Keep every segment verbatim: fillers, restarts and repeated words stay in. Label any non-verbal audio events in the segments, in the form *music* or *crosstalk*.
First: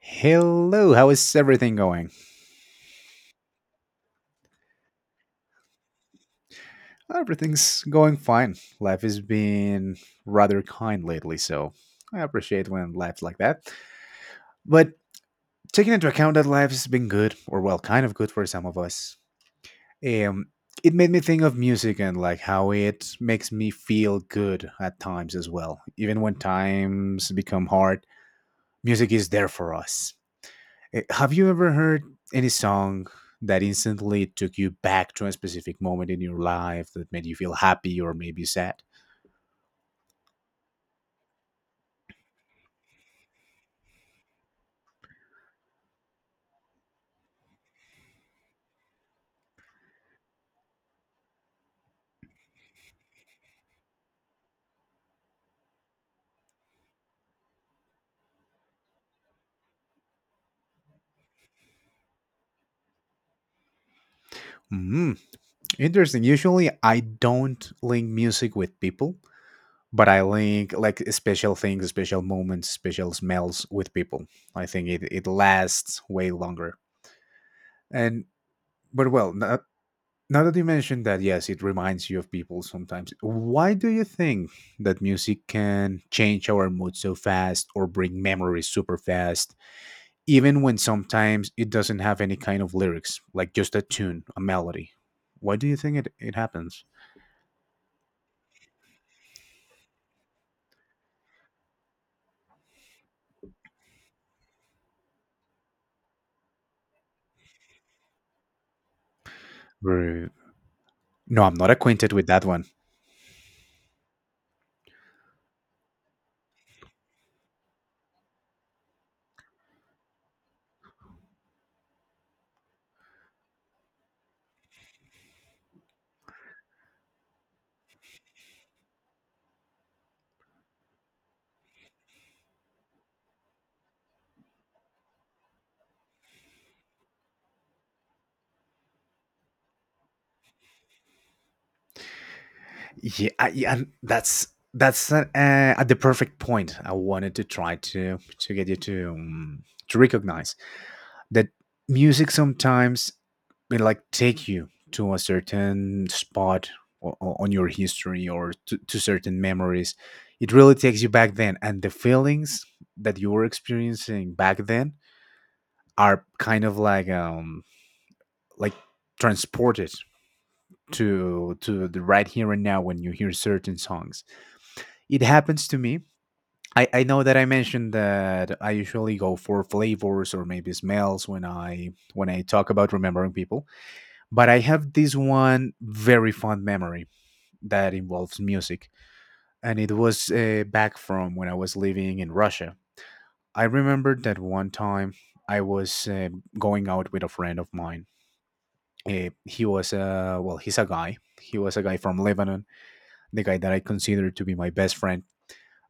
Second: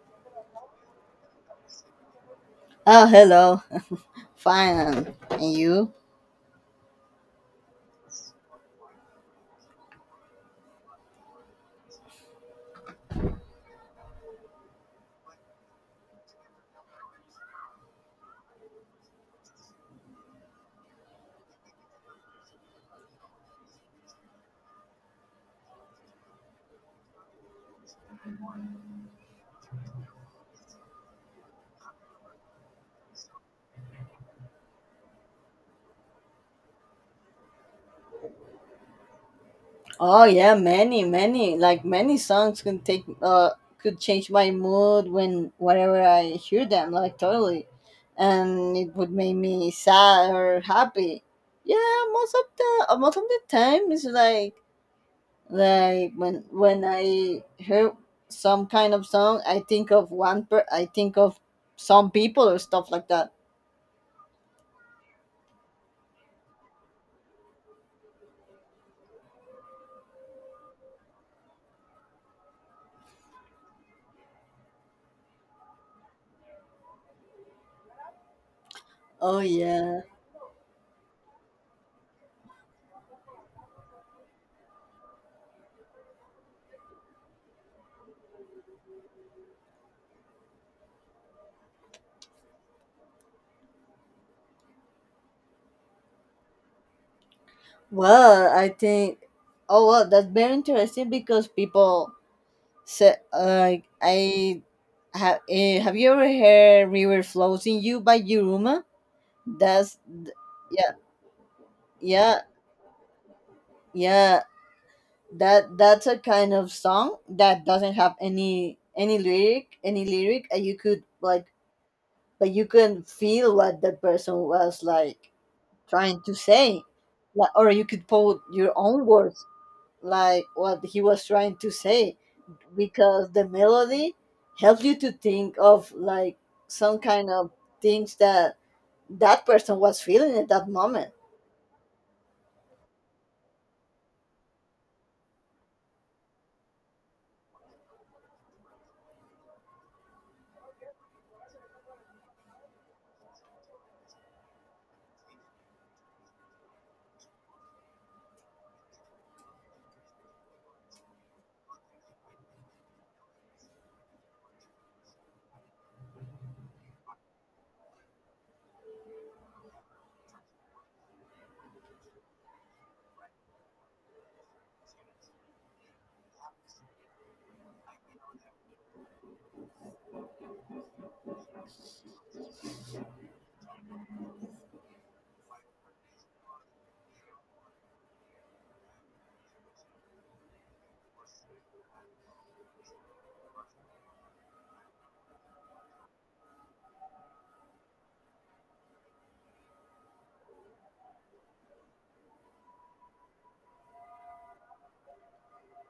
Hello, how is everything going? Oh, hello. Fine. And you? Everything's going fine. Life has been rather kind lately, so I appreciate when life's like that. But taking into account that life has been good, or well, kind of good for some of us, um, it made me think of music and like how it makes me feel good at times as well. Even when times become hard, music is there for us. Eh, Have you ever heard any song that instantly took you back to a specific moment in your life that made you feel happy or maybe sad? Oh, yeah, many, many. Like many songs can take uh could change my mood when whenever I hear them, like totally. And it would make me sad or happy. Yeah, most of the uh, most of the time it's like like when when I hear some kind of song, I think of one per I think of some people or stuff like that. Hmm, interesting. Usually, I don't link music with people, but I link like special things, special moments, special smells with people. I think it, it lasts way longer. And but well, Oh n- yeah. Now that you mentioned that, yes, it reminds you of people sometimes. Why do you think that music can change our mood so fast or bring memories super fast, even when sometimes it doesn't have any kind of lyrics, like just a tune, a melody? Why do you think it, it happens? Well, I think. Oh well, that's very interesting because people say like I have. Uh, have you ever heard "River Flows in You" by Yuruma? That's Right. th- yeah, No, I'm not acquainted with yeah, that one. yeah. That that's a kind of song that doesn't have any any lyric, any lyric, and you could, like, but you can feel what the person was, like, trying to say, like, or you could put your own words like what he was trying to say because the melody helps you to think of like some kind of things that that person was feeling at that moment. Yeah, I, yeah and that's that's uh, uh, at the perfect point. I wanted to try to to get you to um, to recognize that music sometimes will like take you to a certain spot o- o- on your history or to, to certain memories. It really takes you back then, and the feelings that you were experiencing back then are kind of like um like transported to to the right here and now when you hear certain songs. It happens to me. I, I know that I mentioned that I usually go for flavors or maybe smells when I when I talk about remembering people. But I have this one very fond memory that involves music, and it was uh, back from when I was living in Russia. I remember that one time I was uh, going out with a friend of mine. Uh, he was, uh, well, he's a guy. He was a guy from Lebanon, the guy that I consider to be my best friend.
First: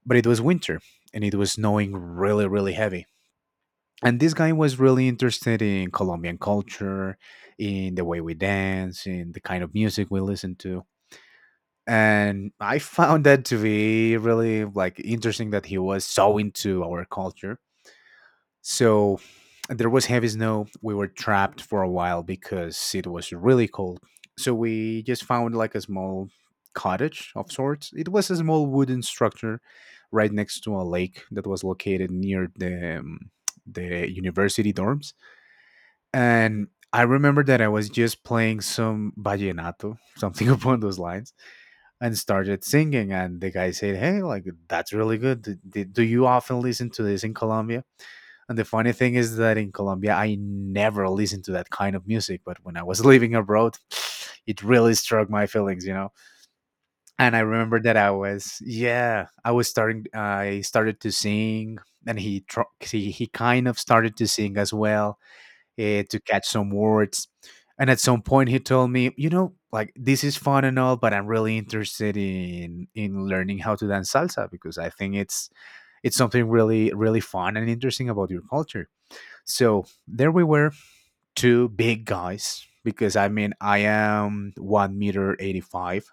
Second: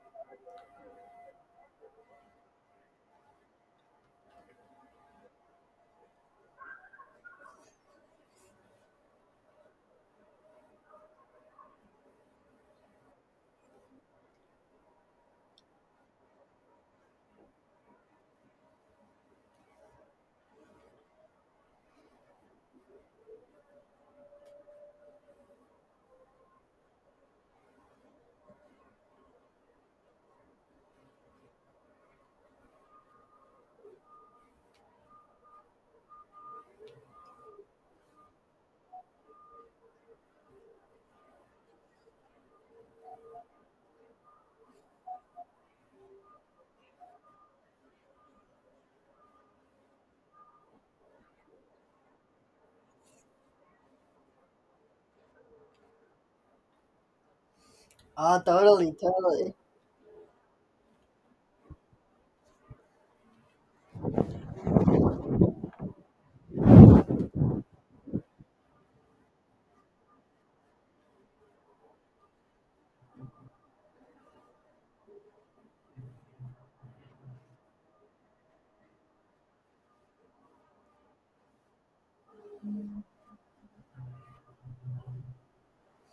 But it was winter, and it was snowing really, really heavy. And this guy was really interested in Colombian culture, in the way we dance, in the kind of music we listen to. And I found that to be really like interesting that he was so into our culture. So there was heavy snow. We were trapped for a while because it was really cold. So we just found like a small cottage of sorts. It was a small wooden structure right next to a lake that was located near the um, the university dorms. And I remember that I was just playing some vallenato, something *laughs* upon those lines, and started singing. And the guy said, "Hey, like that's really good. Do, do- do you often listen to this in Colombia?" And the funny thing is that in Colombia, I never listened to that kind of music. But when I was *laughs* living abroad, it really struck my feelings, you know. And I remember that I Oh, was, totally, yeah, I totally. was starting. I started to sing, and he tr- he he kind of started to sing as well, uh, to catch some words. And at some point, he told me, you know, like this is fun and all, but I'm really interested in in learning how to dance salsa because I think it's it's something really, really fun and interesting about your culture. So there we were, two big guys. Because I mean, I am one meter eighty five,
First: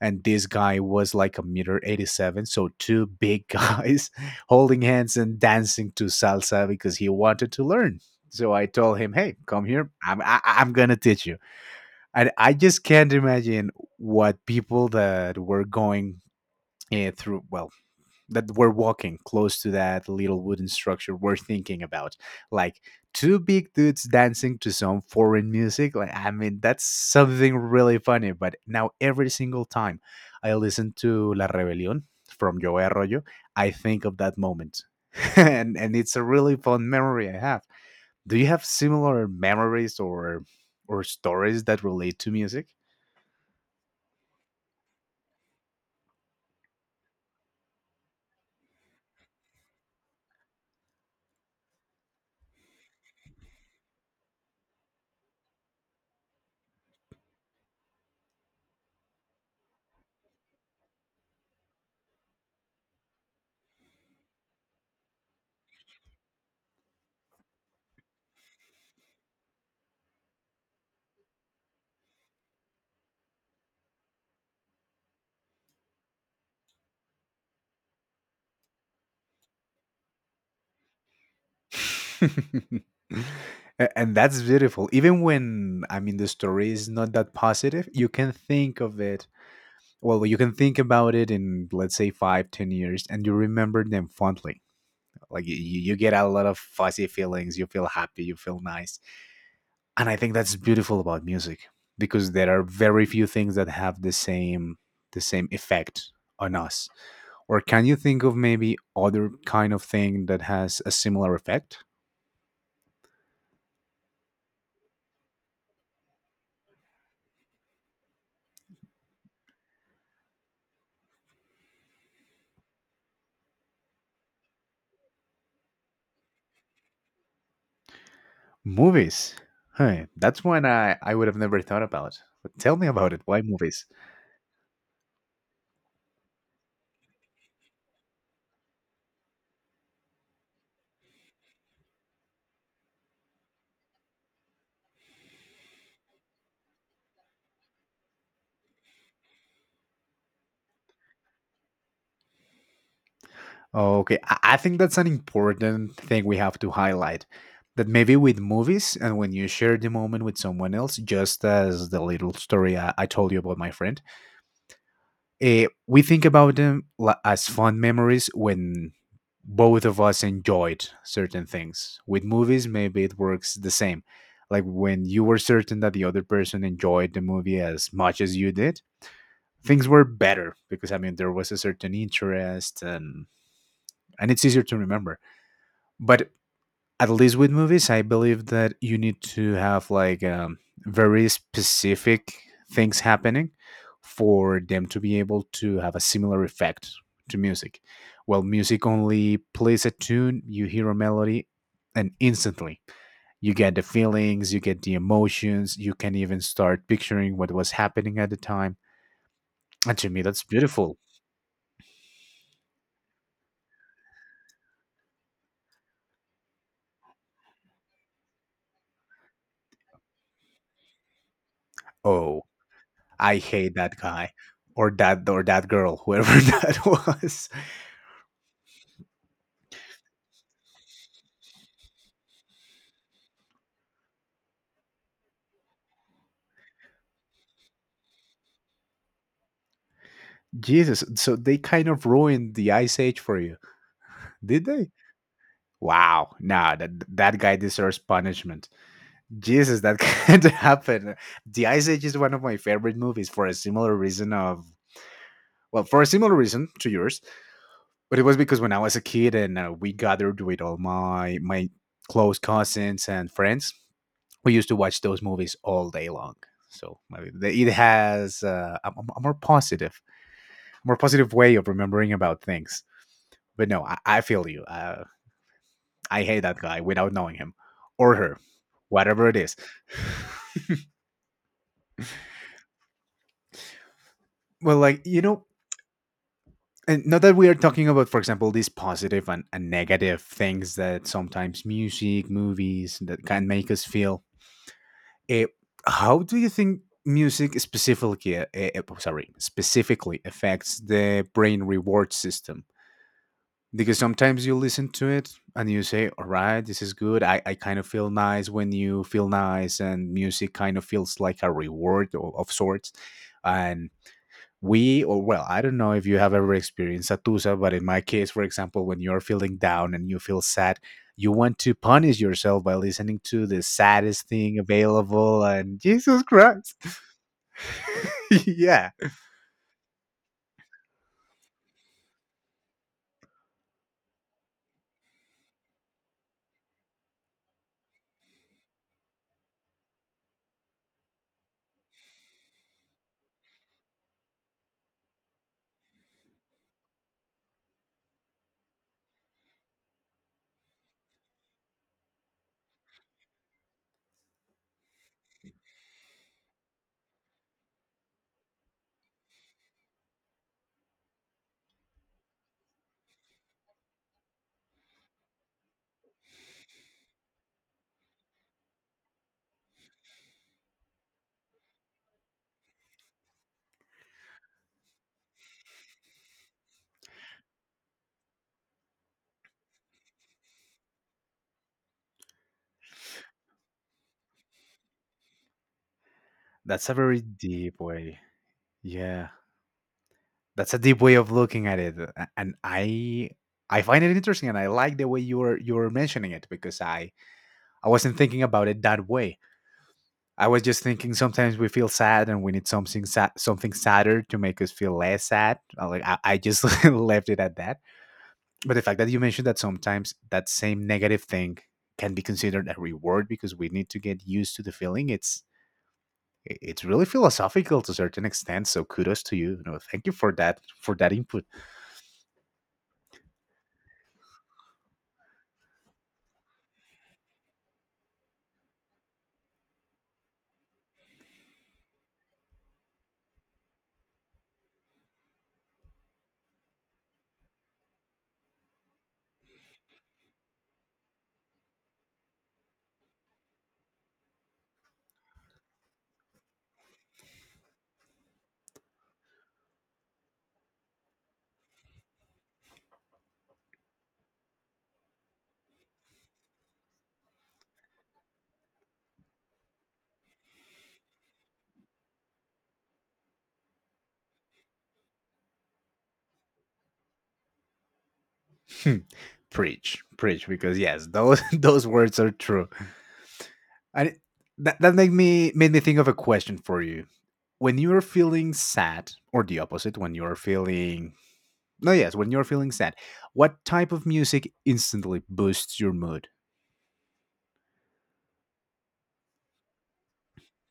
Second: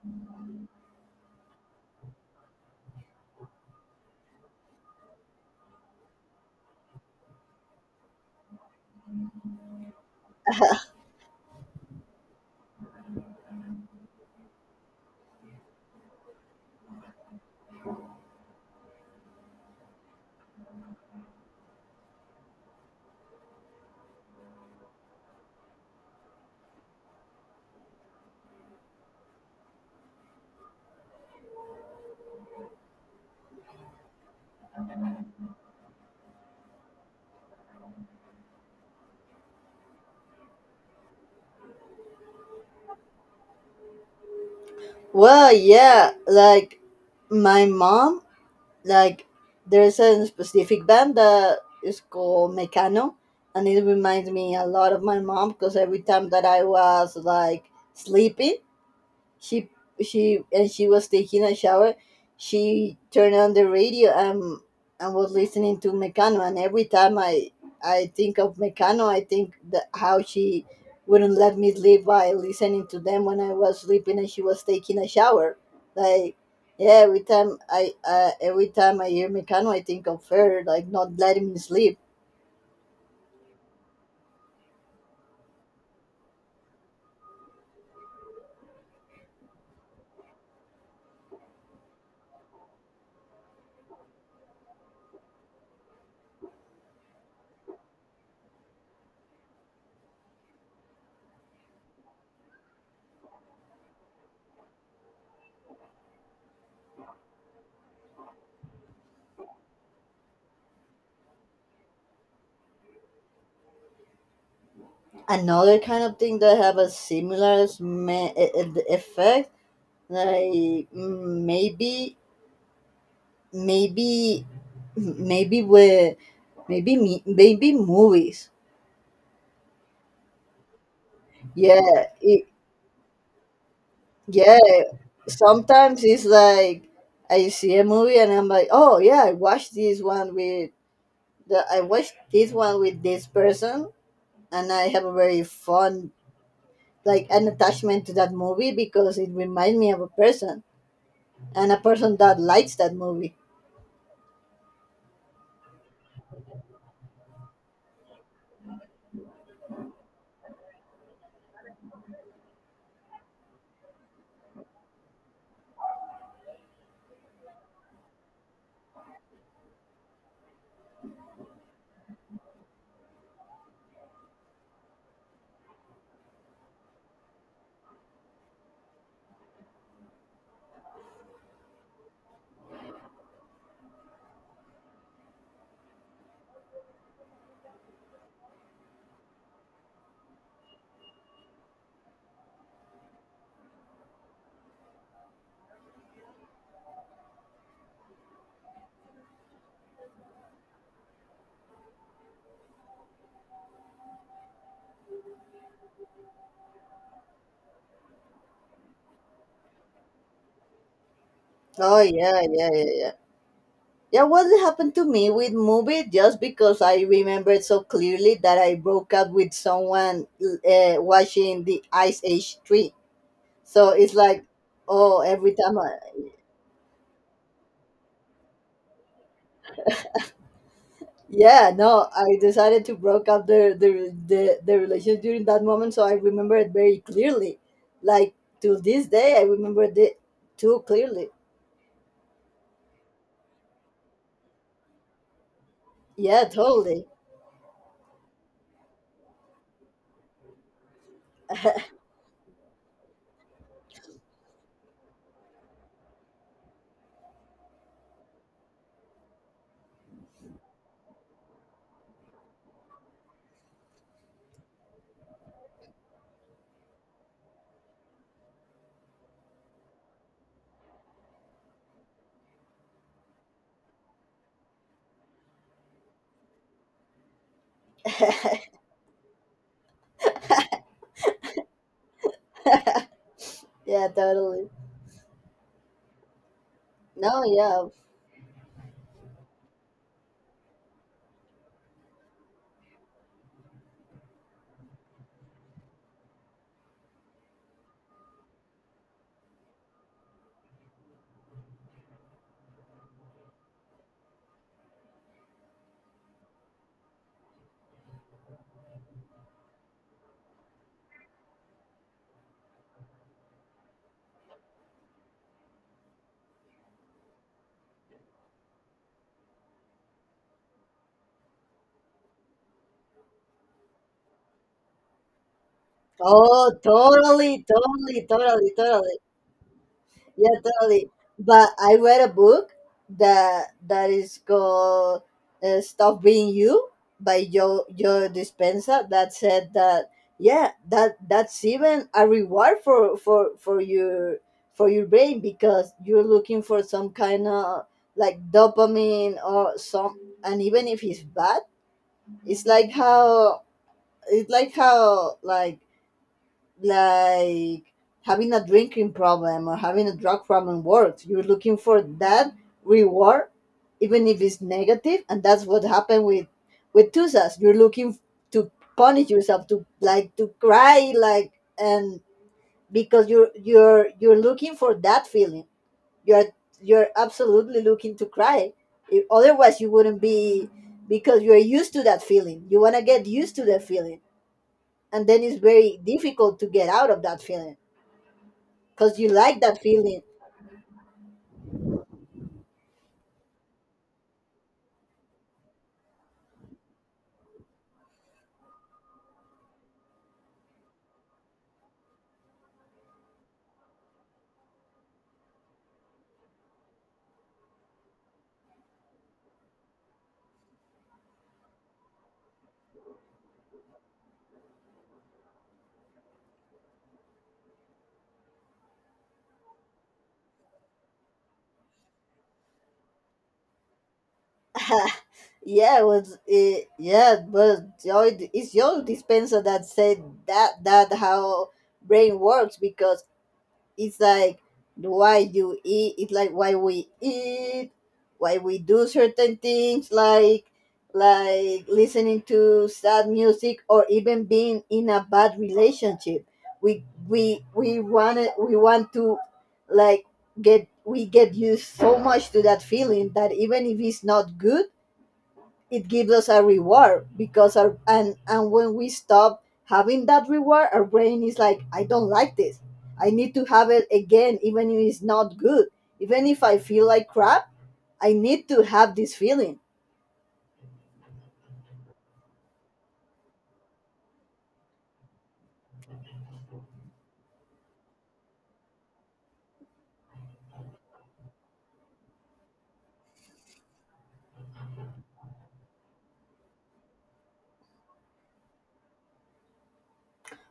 and this guy was like a meter eighty seven, so two big guys *laughs* holding hands and dancing to salsa because he wanted to learn. So I told him, "Hey, come here, i'm I, i'm gonna teach you." And I just can't imagine what people that were going eh, through well that we're walking close to that little wooden structure we're thinking about, like, two big dudes dancing to some foreign music. Like, I mean, that's something really funny. But now every single time I listen to La Rebelión from Joe Arroyo, I think of that moment *laughs* and and it's a really fun memory I have. Do you have similar memories or or stories that relate to music? Well, yeah, like my mom, like there's a specific band that is called Mecano, and it reminds me a lot of my mom because every time that I was like sleeping, she she and she was taking a shower, she turned on the radio and and was listening to Mecano. And every time i i think of Mecano, I think that how she wouldn't let me sleep by listening to them when I was sleeping and she was taking a shower. Like, yeah, every time i uh, every time i hear Mecano, I think of her like not letting me sleep. *laughs* A- and that's beautiful. Even when, I mean, the story is not that positive, you can think of it, well, you can think about it in, let's say, five, ten years, and you remember them fondly. Like you, you get a lot of fuzzy feelings. You feel happy. You feel nice. And I think that's beautiful about music because there are very few things that have the same the same effect on us. Or can you think of maybe other kind of thing that has a similar effect? Another kind of thing that have a similar sme- e- e- effect, like, mm, maybe maybe maybe we, maybe me maybe movies. Movies? Huh, that's one I, I would have never thought yeah about. it, But tell me about it. Why movies? yeah, sometimes it's like I see a movie and I'm like, oh yeah, i watched this one with the I watched this one with this person, and I have a very fun, like an attachment to that movie because it reminds me of a person, and a person that likes that movie. Oh, okay, I, I think that's an important thing we have to highlight. That maybe with movies and when you share the moment with someone else, just as the little story I, I told you about my friend, eh, we think about them la- as fond memories when both of us enjoyed certain things. With movies, maybe it works the same. Like when you were certain that the other person enjoyed the movie as much as you did, things were better because I mean there was a certain interest, and and it's easier to remember. But at least with movies, I believe that you need to have like um, very specific things happening for them to be able to have a similar effect to music. Well, music only plays a tune, you hear a melody, and instantly you get the feelings, you get the emotions, you can even start picturing what was happening at the time. And to me, that's beautiful. Oh, yeah, yeah, yeah, yeah. Yeah, what happened to me with movie just because I remember so clearly that I broke up with someone uh, watching the Ice Oh. Age three. I hate So that it's guy, like, or oh, that or every that time I, girl, whoever *laughs* that was. yeah, no, I decided to broke up the, the, the, the relationship during that moment. So I remember it very clearly. Like, to this day, I remember it too Jesus, clearly. so they kind of ruined the Ice Age for you, did they? Wow, Yeah, nah, that totally. that guy deserves punishment. Jesus, that *laughs* can't happen. The Ice *laughs* Age is one of my favorite movies for a similar reason of well, for a similar reason to yours, but it was because when I was a kid and uh, we gathered with all my my close cousins and friends, we used to watch those movies all day long. So maybe it has uh, a, a- a more positive, more positive way of remembering about things. But no, I, I feel you. Uh, I hate that guy without knowing him or her, whatever it is. Yeah, totally. Well, like you know, and not that No, we are talking yeah. about, for example, these positive and, and negative things that sometimes music, movies that can make us feel. Eh, how do you think music specifically, uh, eh, eh, oh, sorry, specifically affects the brain reward system? Because sometimes you listen to it and you say, all right, this is good. i, I kind of feel nice when you feel nice, and music kind of feels like a reward of, of sorts. And we, or well, I don't know if you have ever experienced satusa, but in my case, for example, when you're feeling down and you feel sad, you want to punish yourself by listening to the saddest thing available, and Jesus Oh, Christ. totally, totally, *laughs* totally, Yeah, totally. Yeah, totally. But I read a book that that is called uh, "Stop Being You" by Joe Joe Dispenza that said that, yeah, that that's even a reward for for for your for your brain because you're looking for some kind of, like, dopamine or some. And even if it's bad, it's like how it's like how like like having a drinking problem or having a drug problem works. You're looking for that reward, even if it's negative, and that's what happened with with Tusas. You're looking to punish yourself, to, like, to cry, like, and because you're you're you're looking for that feeling. You're you're absolutely looking to cry. If, otherwise, you wouldn't be, because you're used to that feeling. You want to get used to that feeling, and then it's very difficult to that's get a out very of that feeling. deep way. Cause you Yeah, like that feeling. that's a deep way of looking at it, a- and I I find it interesting, and I like the way you were you were mentioning it because I I wasn't thinking about it that way. I was just thinking sometimes we feel sad and we need something sad, something sadder to make us feel less sad. I Like I, I just *laughs* left it at that. But the fact that you mentioned that sometimes that same negative thing can be considered a reward because we need to get used to the feeling. It's i- it's really philosophical to a certain extent. So kudos to you. You know, thank you for that for that input. *laughs* Yeah, it was it, yeah, but Joy it's your dispenser that said that that how brain works, because it's like why you eat, it's like why we eat, why we do certain things, like, like listening to sad music or even being in a bad relationship. We we we want it, we want to, like get we get used so much to that feeling that even if it's not good, it gives us a reward. Because our and and when we stop having that reward, our brain is like, I don't like this, I need to have it again, even if it's not good, even if I feel like crap, I need to *laughs* have this feeling. Preach, preach, because yes, those *laughs* those words are true. And it- that, that made me made me think of a question for you. When you're feeling sad, or the opposite, when you're feeling no yes when you're feeling sad, what type of music instantly boosts your mood?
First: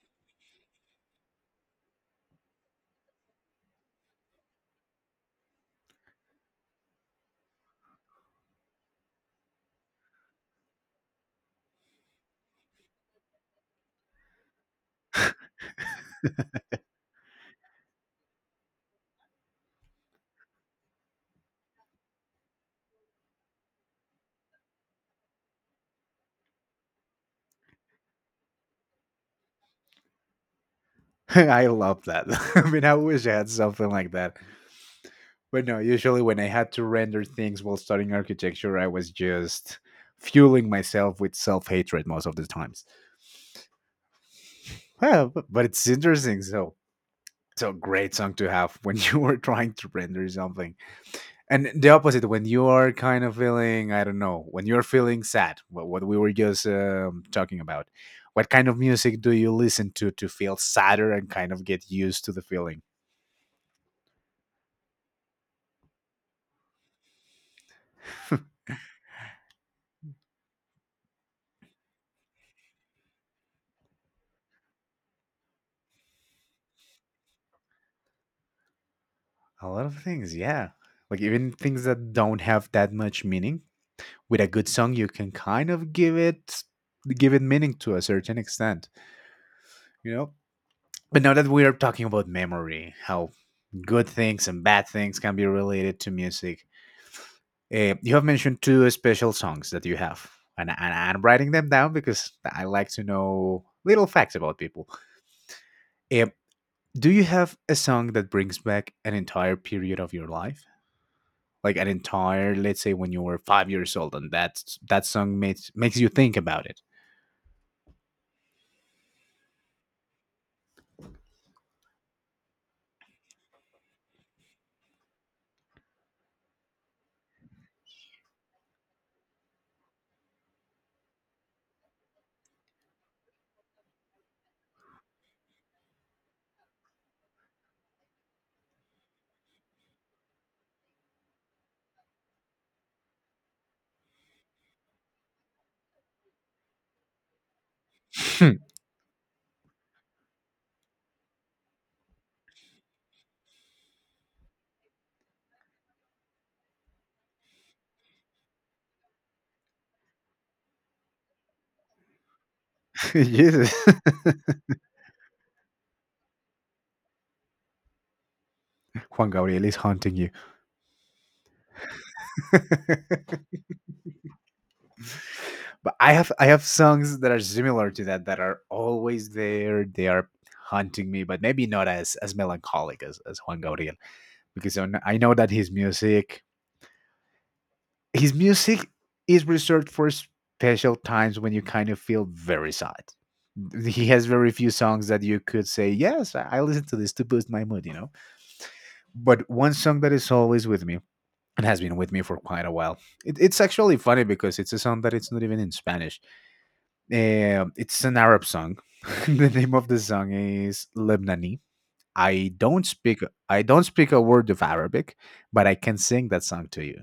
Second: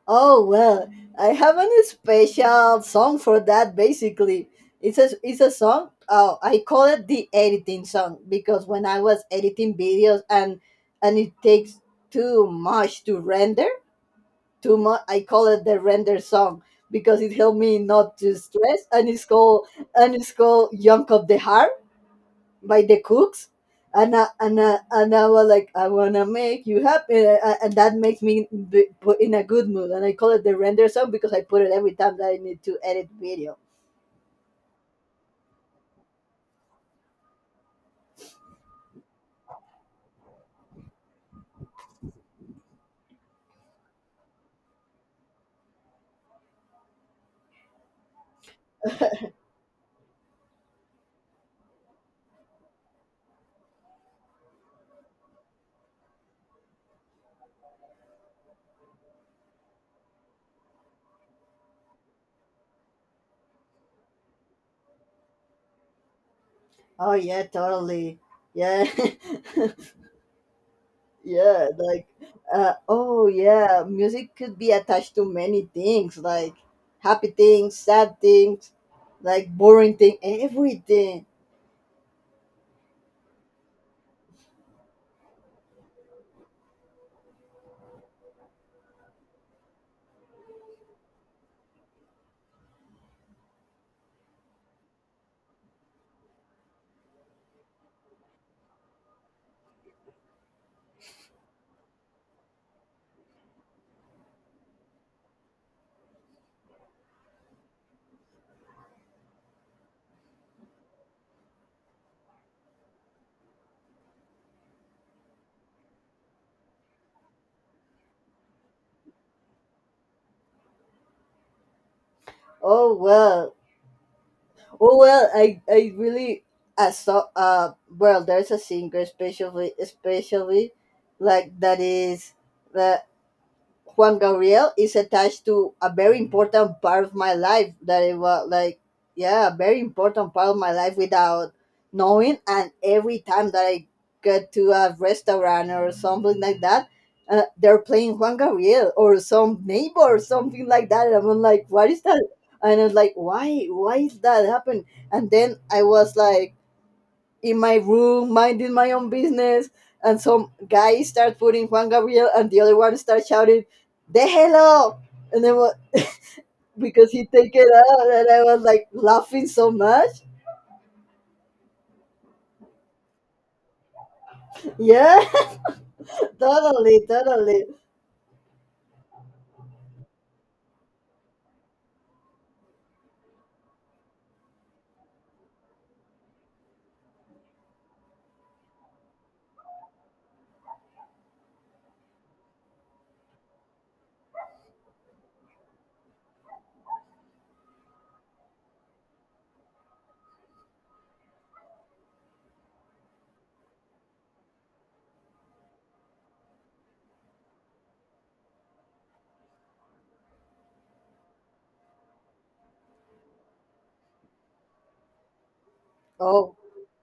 Oh well, I have a special song for that, basically. It's a, it's a song, oh, I call it the editing song because when I was editing videos, and and it takes too much to render. Too much. I call it the render song because it helped me not to stress. And it's called and it's called "Young of the Heart" by the Cooks. And I, and I, and I was like, I wanna make you happy, uh, uh, and that makes me be, put in a good mood. And I call it the render song because *laughs* I put I it every love time that. that I *laughs* need I to mean, I edit wish I had video. something like that. But no, usually when I had to render things while studying architecture, I was just fueling myself with self hatred most of the times. Well, bu- but it's interesting. So, so great song to have when *laughs* you are trying to render something. And the opposite, when you are kind of feeling, I don't know, when you're feeling sad, what, what we were just um, talking about. What kind of music do you listen to to feel sadder and kind of get used to the feeling? Oh yeah, totally. Yeah. *laughs* Yeah, like, uh, oh yeah, music could be attached to many things, like happy things, sad things, like A lot boring of thing, things, yeah. Like everything. even things that don't have that much meaning, with a good song you can kind of give it give it meaning to a certain extent, you know. But now that we are talking about memory, how good things and bad things can be related to music, uh, you have mentioned two special songs that you have, and, and I'm writing them down because I like to know little facts about people. Eh, do you have a song that brings back an entire period of your life, like an entire, let's say when you were five years old, and that that song makes makes you think about it? Oh well, oh well. I I really I saw uh well, There's a singer, especially especially like that is uh, Juan Gabriel, is attached to a very important part of my life that it was like, yeah, a very important part of my life without knowing. And every time that I get to a restaurant or something like that, uh, they're playing Juan *laughs* Gabriel or some neighbor or something like that, and I'm like, what is that? And I was like, why why is that happen? And then I was like, in my room, minding my own business, and some guy starts putting Juan Gabriel, and the other one starts shouting, *laughs* Jesus. "Déjelo!" And then what? Because he take it out, and I was like *laughs* Juan laughing Gabriel so is haunting much. you. *laughs* Yeah, But I have *laughs* I have totally, songs that are totally. similar to that, that are always there. They are haunting me, but maybe not as as melancholic as, as Juan Gabriel, because I kn- I know that his music his music is reserved for special times when you kind of feel very sad. He has very few songs that you could say, "Yes, I I listen to this to boost my mood," you know. But one song that is always with me and has been with me for quite a while. It, it's actually funny because it's a song that it's not even in Spanish. Um it's an Arab song. *laughs* The name of the song is Lebanese. I don't speak I don't speak a word of Arabic, but I can sing that Oh, song to you.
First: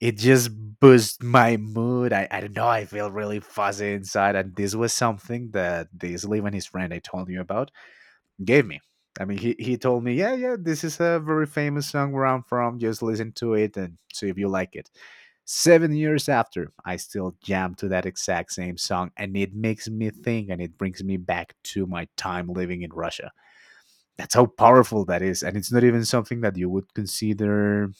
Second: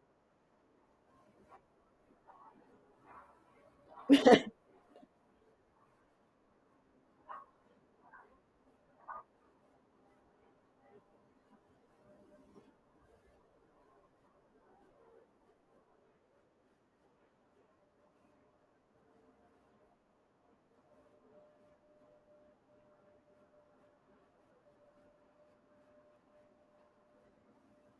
It just boosts my mood. I, I don't know. I feel really fuzzy inside. And this was something that this Live and his friend I told you about gave me. I mean, he, he told me, yeah, yeah, this is a very famous song where I'm from. Just listen to it and see if you like it. Seven years after, I still jam to that exact same song, and it makes me think, and it brings me back to my time living in Russia. That's how powerful that is. And it's not even something that you would consider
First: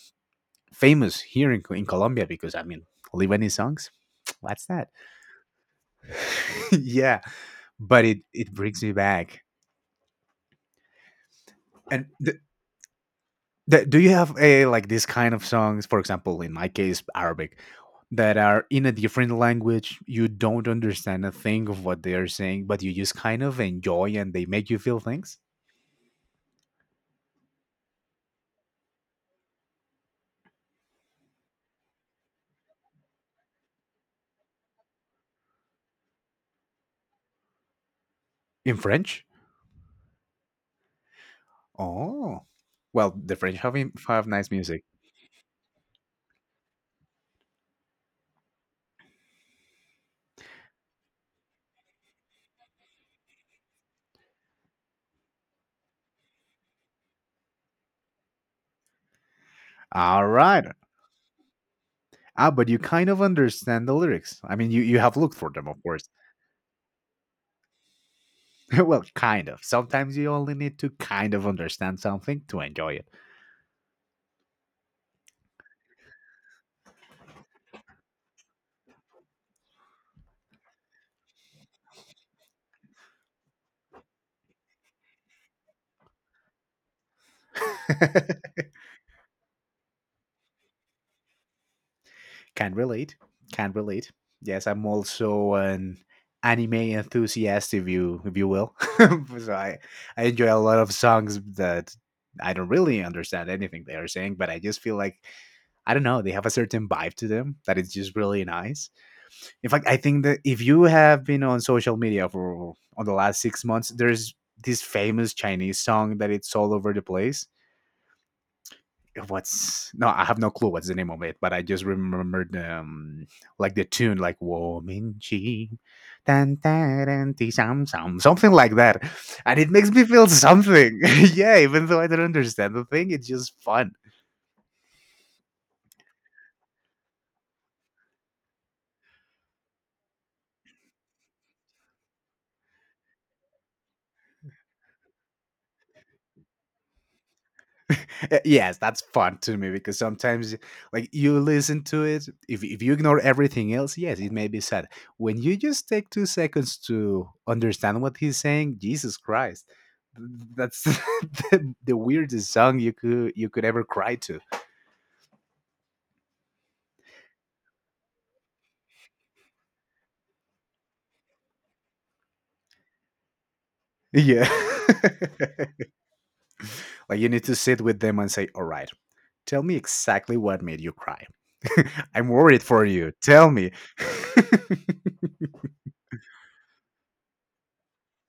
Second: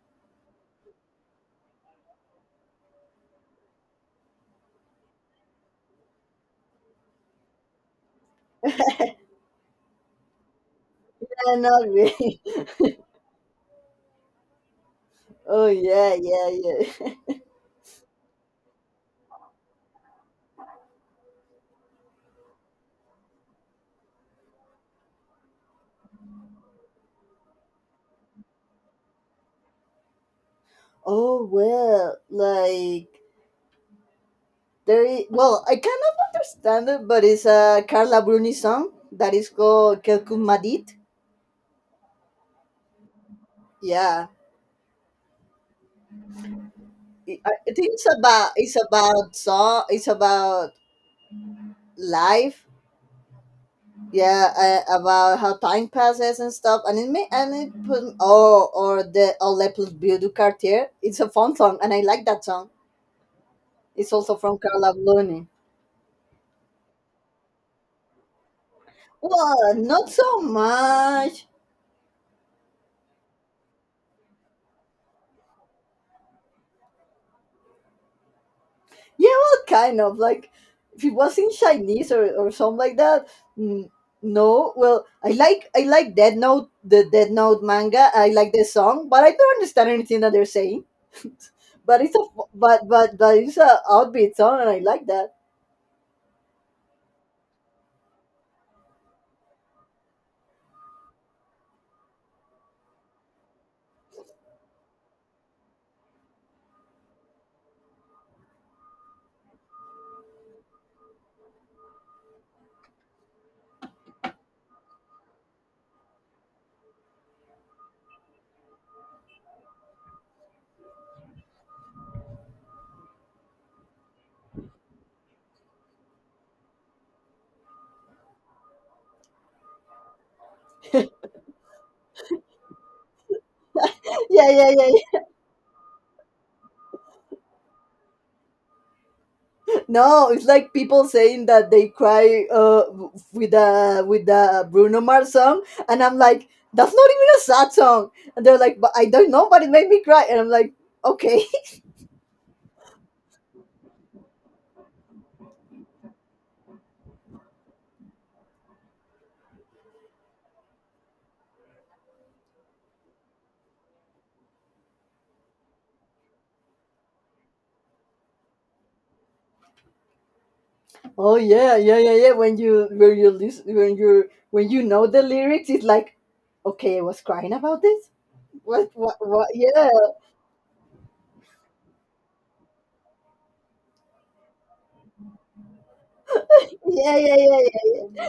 famous here in, in Colombia, because, I mean, Lebanese songs, what's that? *laughs* Yeah, but it, it brings me back. cannot And be. *laughs* that, do you have a, like, these kind of Oh songs, for yeah, example, yeah, in my case, yeah. Arabic, that are in a different language, you don't understand a thing of what they are saying, but you just kind of enjoy and they make you feel things? *laughs* Oh well, like, there. Is, well, I kind of understand it, but it's a Carla Bruni In song French? that is called "Quelcum Madit." Oh. Well, the French have im- have Yeah, nice music. I I think it's about, it's about song. It's about life. Yeah, uh, about how time passes and stuff. And it may and it put oh or the "Oh Le Plus Beau All du right. Quartier." It's a fun song, and I like that Ah, but song. you kind of understand the It's also lyrics. I from mean, you, Carla you have looked Bruni. for them, of course. *laughs* Well, kind of. Well, not Sometimes you so only need to kind of much. understand something to enjoy Yeah, well, kind of like if it was in Chinese, or, or something like that. mm, No, well, I like I like Dead Note, the Dead Note manga. I it. *laughs* like the song, but I don't understand anything that they're saying. but it's a Can but relate. but but it's Can a relate. outbeat song, Yes, and I I'm like that. also an anime enthusiast, if you if you will. *laughs* So I I enjoy a lot of songs that I don't really understand anything they are saying, but I just feel like, I don't know, they have a certain vibe to them that is just really nice. In fact, I think that if you have been on social media for on the last six months, there's this famous Chinese song that it's all over the place. What's, no, I have no clue what's the name of it, but I just remembered, um like the tune, like woman she tan, tan, tan, ti, sam, sam, something like that, and it makes me feel something. *laughs* Yeah, even though I don't understand the thing, it's just fun. *laughs* Yeah, yeah, yeah, yeah. No, it's like people saying that they cry uh with the with the Bruno Mars song, and I'm like, that's not even a sad song. Uh, and they're Yes, like, but that's I don't fun know, to but me it made because me cry, and I'm sometimes, like, like, you okay. listen to it, if if you ignore everything else, yes, it may be sad. When you just take two seconds to understand what he's saying, Jesus Christ, th- that's *laughs* the, the weirdest song you could you could ever cry to. *laughs* Oh yeah, yeah, yeah, yeah, when you when you listen when you Yeah, when you know the lyrics, it's *laughs* like, okay, I like was you need crying to sit about with this, them and say, "All right, what what what? tell me Yeah, exactly what made you cry. *laughs* I'm worried for you. Tell me." *laughs* yeah, yeah, yeah, yeah, yeah,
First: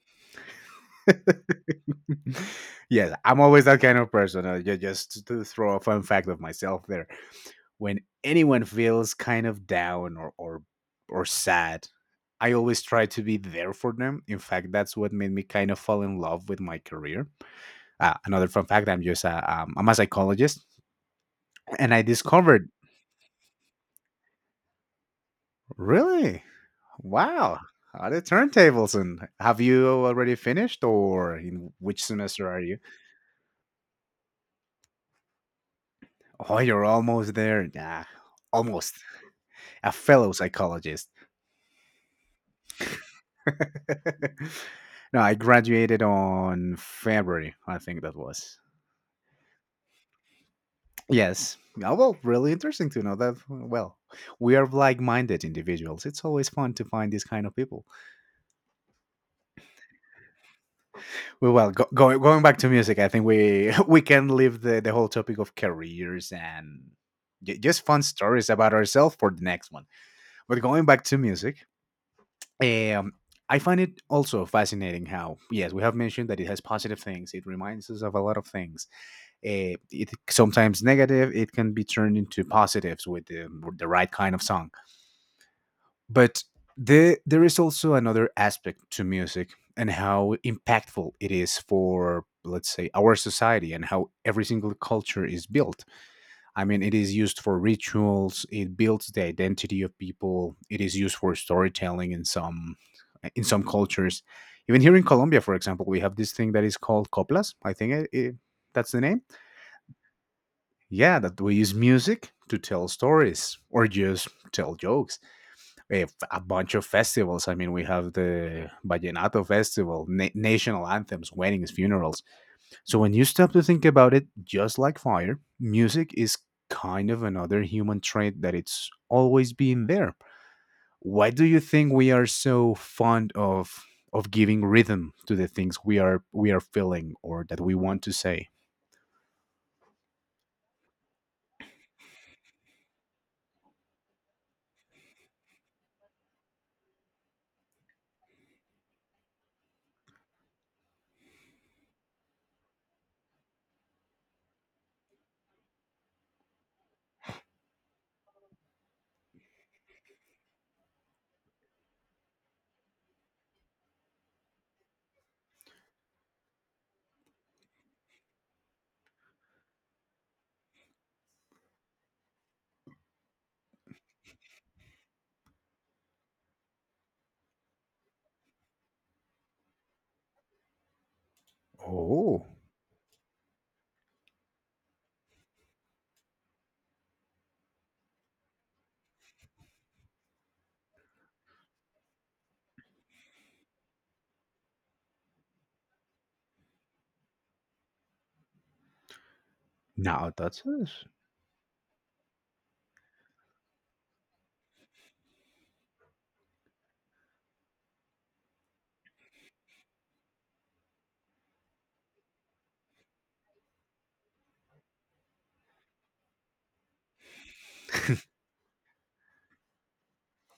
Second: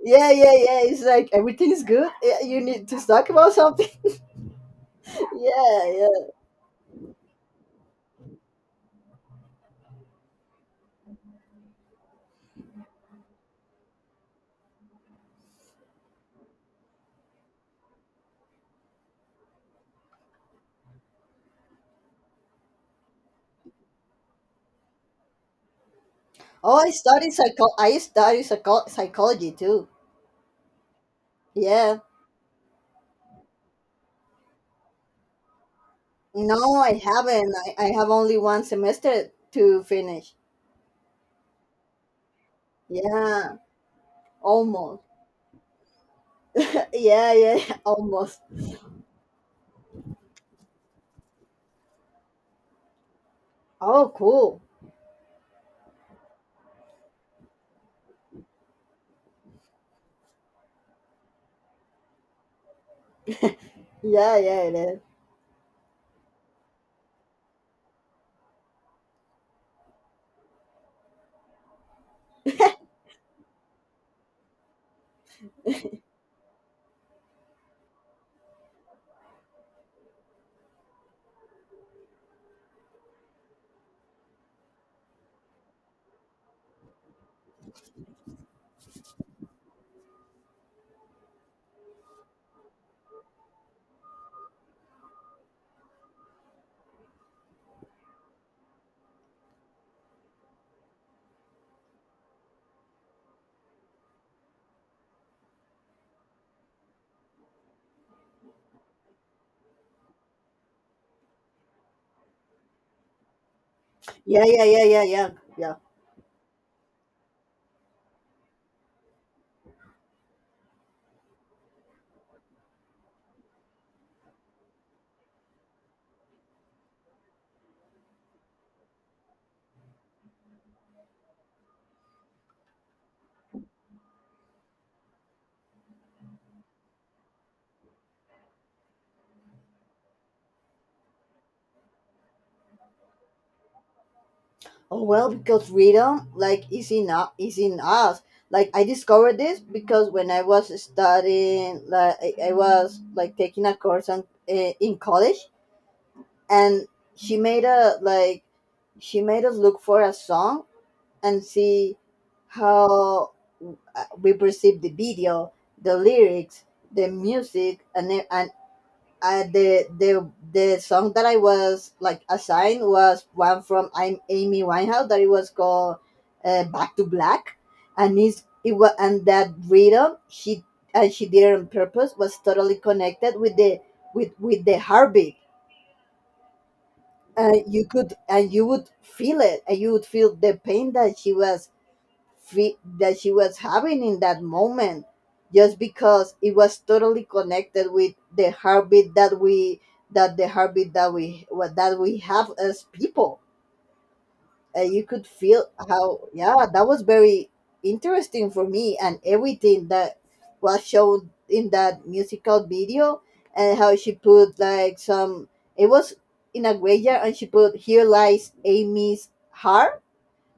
yeah. Yeah, yeah, It's like, everything's good. Yeah, you need to Yes, talk I'm about always that something. kind of person. Uh, ju- just *laughs* to throw a Yeah, fun yeah. fact of myself there. When anyone feels kind of down or or or sad, I always try to be there for them. In fact, that's what made me kind of fall in love with my career. Uh, another fun fact: I'm just a, um, I'm a psychologist, and I discovered, really, Oh, I studied wow, psycho. I are the studied psycho- turntables. And psychology have too. you already finished, or in Yeah. which semester are you? Oh, No, you're I almost haven't. there. I, I Nah, have only one almost semester to a fellow finish. psychologist. Yeah, *laughs* almost. No, I graduated on *laughs* Yeah, February, yeah, I *laughs* think that almost. was. Yes. Oh, well, really interesting to know that. Well, Oh, we cool. are like minded individuals. It's always fun to find these kind of people. Well, well go, go, going back to music, I think we *laughs* we can Yeah, leave yeah, it the, the is. whole topic of careers and ju- just fun stories about ourselves for the next one. But going back to music, um, I find it also fascinating how, yes, we have mentioned that it has positive things. It reminds us of a lot of things. Uh, it sometimes negative, it can be turned into positives with the, with the right kind of song. But the, there is also another aspect to music, and how impactful it is for, let's say, our society and how every single culture is built. I mean, it is used for rituals, it builds the identity of people, it is used for storytelling in some in some cultures. Even here in Colombia, for example, we have this thing that is called coplas. I think it, it, that's the name. Yeah, that we use music to tell stories or just Yeah, yeah, tell yeah, yeah, jokes. yeah. Yeah. We have a bunch of festivals. I mean, we have the Vallenato Festival, na- national anthems, weddings, funerals. So when you stop to think about it, just like fire, music is kind of another human trait that it's always been there. Why do you think we are so fond of of giving rhythm to the things we are we are feeling or that we want to say? Oh well, because rhythm, like, is in u- is in us. Like, I discovered this because when I was studying, like, I, I was like taking a course on, uh, in college, and she made a like she made us look for a song and see how, uh, we perceive the video, the lyrics, the music, and e- and uh, the the the song that I was like assigned was one from I'm Amy Winehouse that it was called, uh, "Back to Black," and it's, it was, and that rhythm, she, and she did it on purpose, was Oh, totally connected with the with with the heartbeat. And you could, and you would feel it, and you would feel the pain that she was fe- that she was having in that moment, just because it was totally connected with the heartbeat that we, now that the that's it. heartbeat that we what that we have as people. And you could feel how, yeah, that was very interesting for me. And everything that was shown in that musical video, and how she put, like, some it was in a graveyard, and she put, here lies Amy's heart.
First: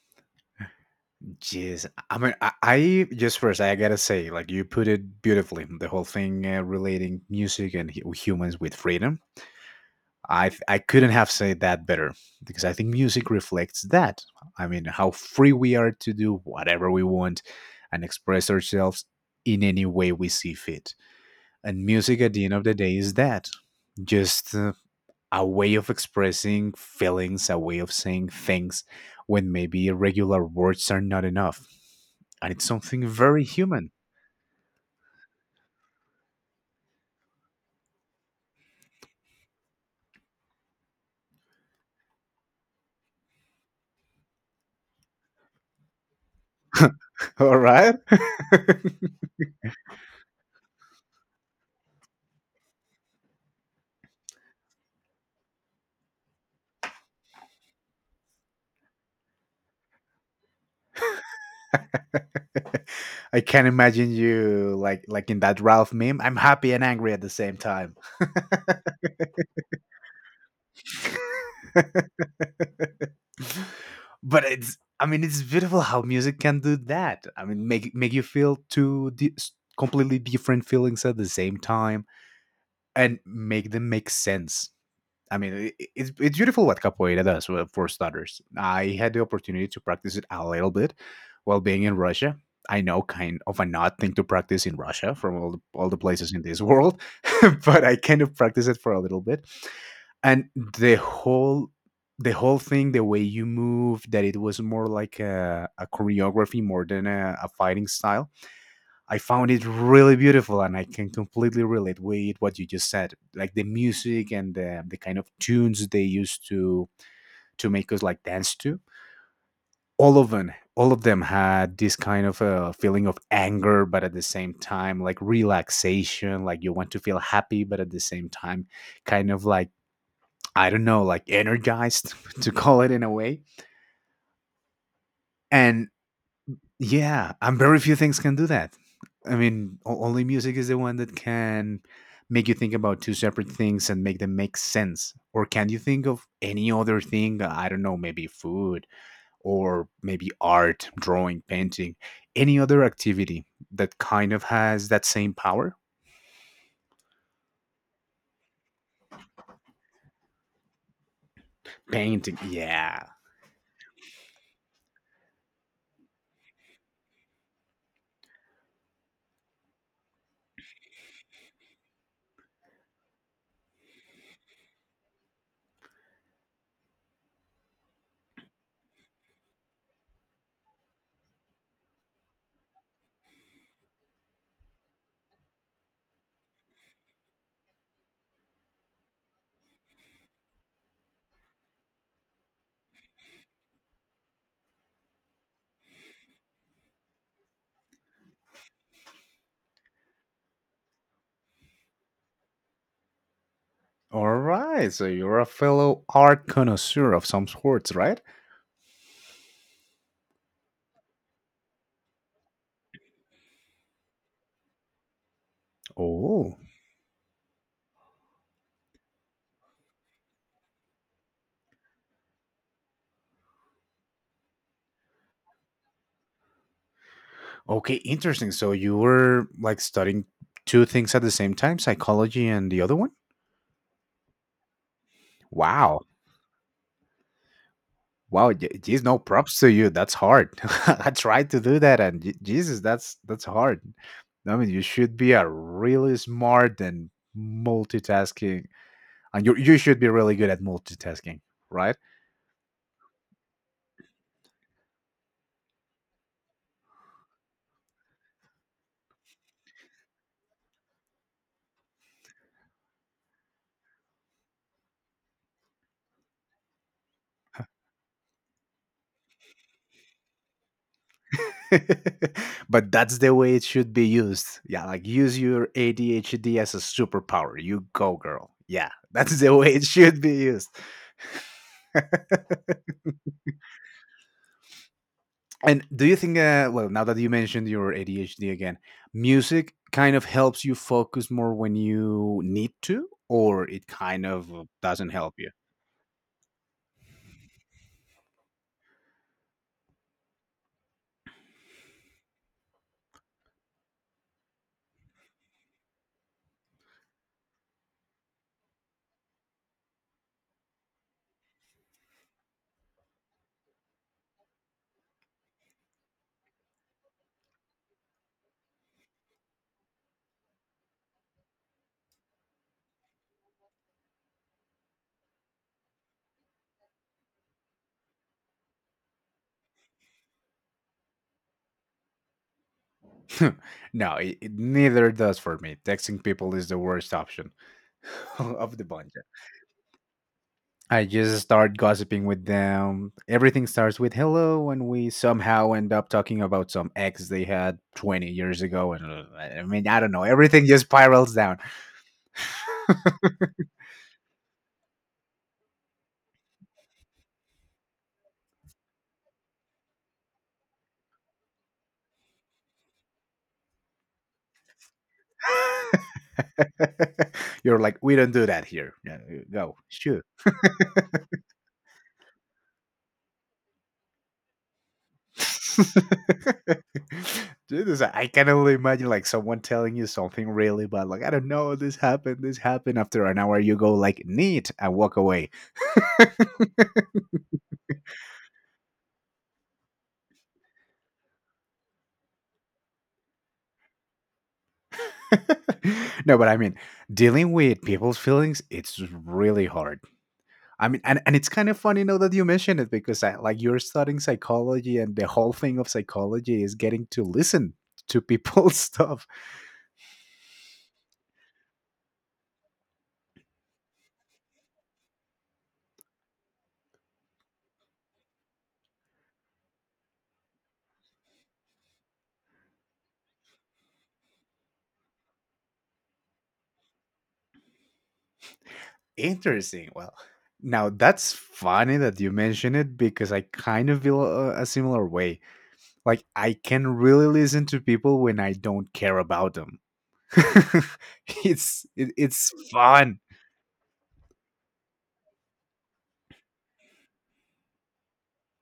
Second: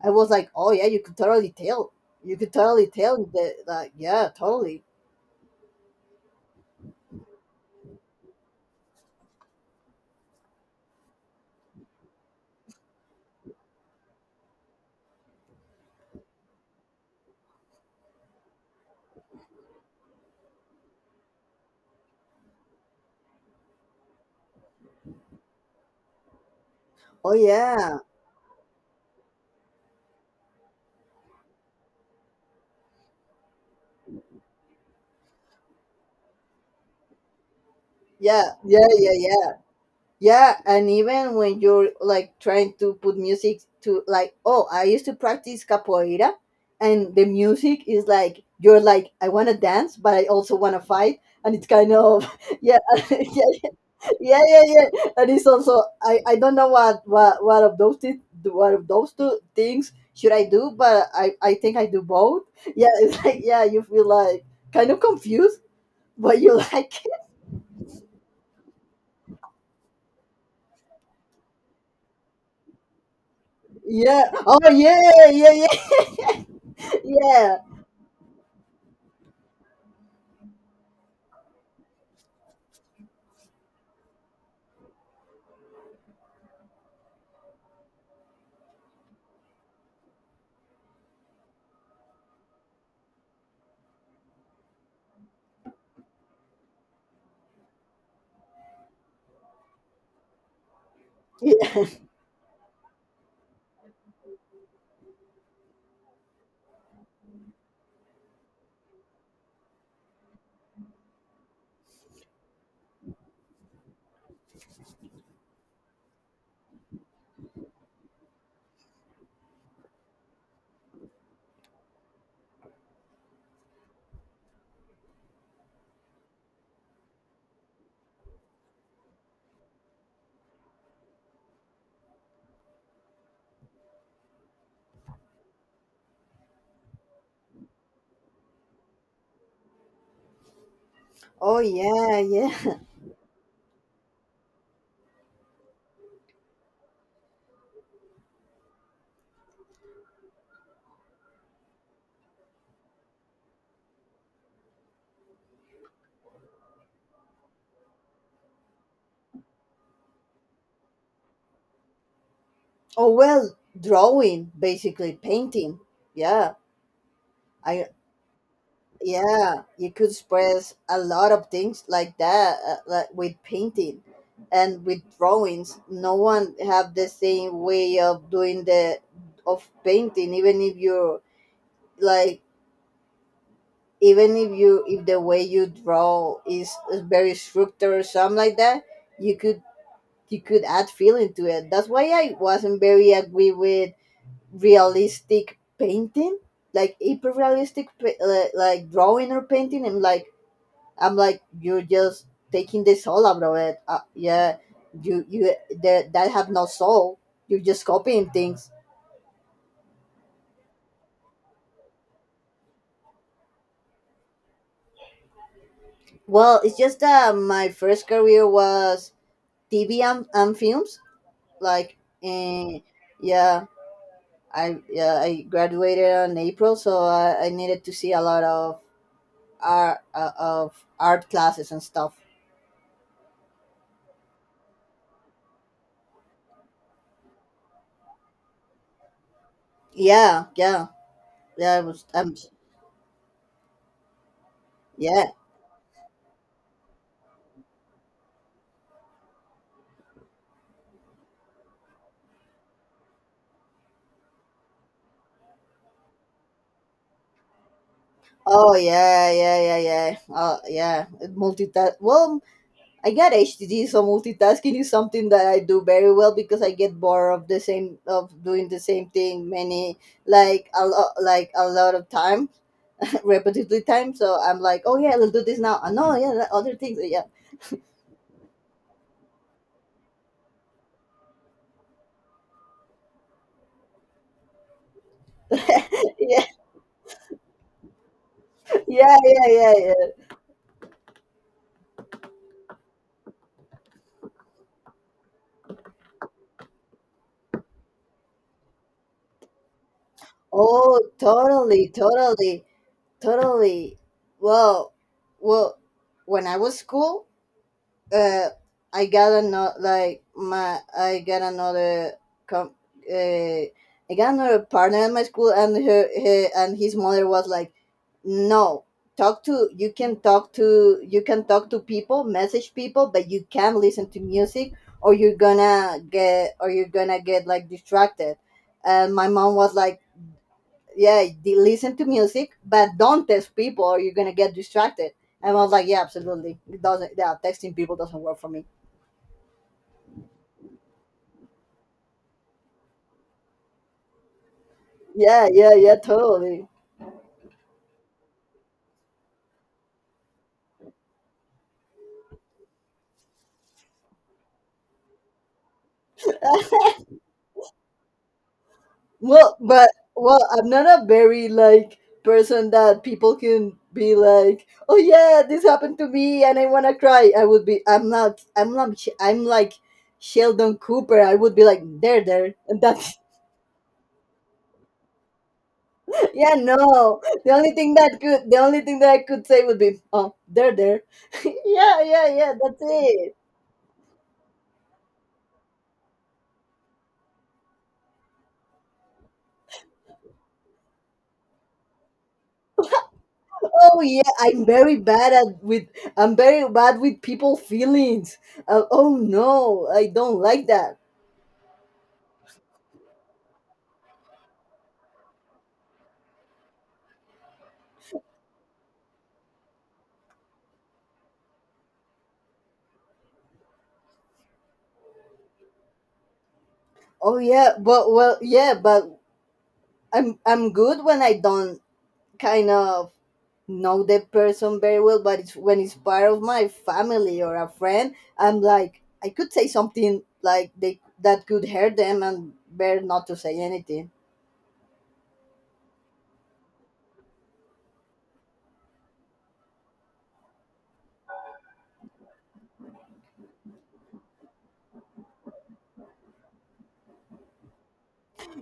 I was like, oh yeah, you could totally Jeez, tell. I mean, You I, could totally I tell just that, first I like, gotta say, yeah, like, you totally. put it beautifully, the whole thing uh, relating music and hu- humans with freedom. I th- I couldn't have said that better, because I think music reflects that. I mean, how free we are to do whatever we want and express ourselves in any way we see fit. And music, at the end of the day, is that, just uh, a way of expressing Oh feelings, a way of yeah, saying things when maybe regular words are not enough. I need something very human. yeah, yeah, yeah, yeah, yeah. And even when you're like trying to put music to, like, oh, I used to practice capoeira, and the All music right. is *laughs* like, you're like, I want to dance, but I also want to fight, and it's kind of *laughs* yeah, *laughs* yeah. Yeah, yeah, yeah. And it's also I, I don't know what what what of those thi- what of those two things should I do, but I I think I do both. Yeah, *laughs* it's I like, yeah, can't you feel imagine like you kind of like like in that confused, Ralph meme, I'm but you happy and like, angry at the same time. *laughs* *laughs* yeah. But Oh it's, I mean, yeah, it's yeah, beautiful yeah, how music can do *laughs* that. I yeah, mean, make make you feel two di- completely different feelings at the same time and make them make sense. I mean, i- it's it's beautiful what capoeira does, uh, for starters. I had the opportunity to practice it a little bit while being in Russia. I know, kind of an odd thing to practice in Russia from all the, all the places in this world, *laughs* but I kind of practice it for a little bit, and the whole yeah. the whole thing, the way you move, that it was more like a, a choreography more than a, a fighting style, I found it really beautiful, and I can completely relate with what you just said, like the music and the, the kind of tunes they used to to make us like dance to. All of them, all of them had this kind of uh, feeling of anger, but at the same time, like relaxation, like you want to feel happy, but at the same time, kind of like, I don't know, like energized *laughs* to call it in a way. And yeah, and very few things can do that. I mean, o- only music is the one that Oh can yeah, make you think yeah. about two separate things and make them make sense. Or can you think of any other thing? Uh, I don't know, maybe food, or maybe art, drawing, painting, any other activity that kind of has that same power? Painting, yeah. Oh well, drawing, basically painting. Yeah, I yeah you could express a lot of things like that, uh, like with painting and with drawings. No one have the same way of doing the of painting, even if you're like even if you if the way you draw is, is very structured or something like that, you could. You could add feeling to it. That's why I wasn't very agree with realistic painting, like hyper realistic, uh, like drawing or painting. I'm like I'm like, you're just taking the soul out of it. Uh, All Yeah, right, so you you're a you fellow that that art have no connoisseur soul. of some You're just sorts, right? copying things. Oh. Well, it's just that my first career was T V and, and films. Like, eh, yeah, I yeah I graduated in April, so I, I needed to Okay, see a lot interesting. So of you were like art studying uh, two of things at art the same classes time, and stuff. psychology and the other one? Wow. Wow, je- geez, no props to you. That's Yeah, hard. *laughs* yeah, I tried to do yeah. It that was, and je- um, Jesus, that's that's hard. I mean, you should yeah. be a really smart and multitasking, and you you should be really good at multitasking, right? Oh yeah, yeah, yeah, yeah. Oh yeah. Multi well, I get H T D, so multitasking is something that I do very well because I get bored of the same of doing the same thing many like a lot like a *laughs* lot of time, But that's *laughs* the way it repetitive should be time. So I'm used. like, Yeah, "Oh like yeah, let's use do this your now. Oh, no, yeah, the A D H D as other a things, yeah." superpower. You go, girl. Yeah, *laughs* that's the way it should be used. And do you *laughs* think, Yeah, uh, well, now that you mentioned your A D H D again, yeah, yeah, yeah, music kind of yeah. helps you focus more when you need to, or it kind of doesn't help you? Oh, totally, totally, totally. Well, well, when I was school, uh, I got another like my I got another com- uh, I got another partner at my school, and her, her and his mother was like, "No, talk to you can talk to you can talk to people, message people, but you can't listen to music, or you're gonna get or you're gonna get like distracted." And my mom was like, "Yeah, de- listen to music, but don't text *laughs* people, or No, you're gonna it, it get neither distracted." does And for I was me. like, "Yeah, Texting people absolutely, is the it doesn't. worst Yeah, option texting people doesn't *laughs* work for me." of the bunch. I just start gossiping with them. Everything starts with hello, and we Yeah, somehow yeah, end yeah, up talking totally. about some ex they had twenty years ago. And uh, I mean, I don't know. Everything just spirals down. Well, but well, I'm not a very like person that people can be like, "Oh yeah, this happened to me and I want to cry." *laughs* I would You're be like, I'm we don't not do that I'm here. not Yeah, Sh- you I'm like go shoot. Sheldon Cooper. I would be like, "There, there." And that's. *laughs* Yeah, *laughs* no. The only Dude, thing it's like, that I can could the only only thing imagine that I like could someone say would telling be, you "Oh, something there, really there." bad, like I *laughs* don't know, this Yeah, yeah, happened, yeah, this that's happened. After it. an hour, you go like neat and walk away. *laughs* Oh yeah, I'm very bad at with I'm No, but I very mean, bad with dealing people with people's feelings. feelings, Uh, it's Oh really no, hard. I don't like I that. mean, and, and it's kind of funny now that you mention it because I, like you're studying psychology, and the whole thing of psychology is getting to listen to people's *laughs* stuff. Oh yeah, but well yeah, but I'm I'm good when I don't kind of know the person very well, but it's when it's part of my family or a friend, I'm like I could say Interesting. Well, something like now they that's that could hurt funny that them, you and mention it better not because to I say kind of anything. feel a, a similar way. Like I can really listen to people when I don't care about them. *laughs* It's it, it's fun.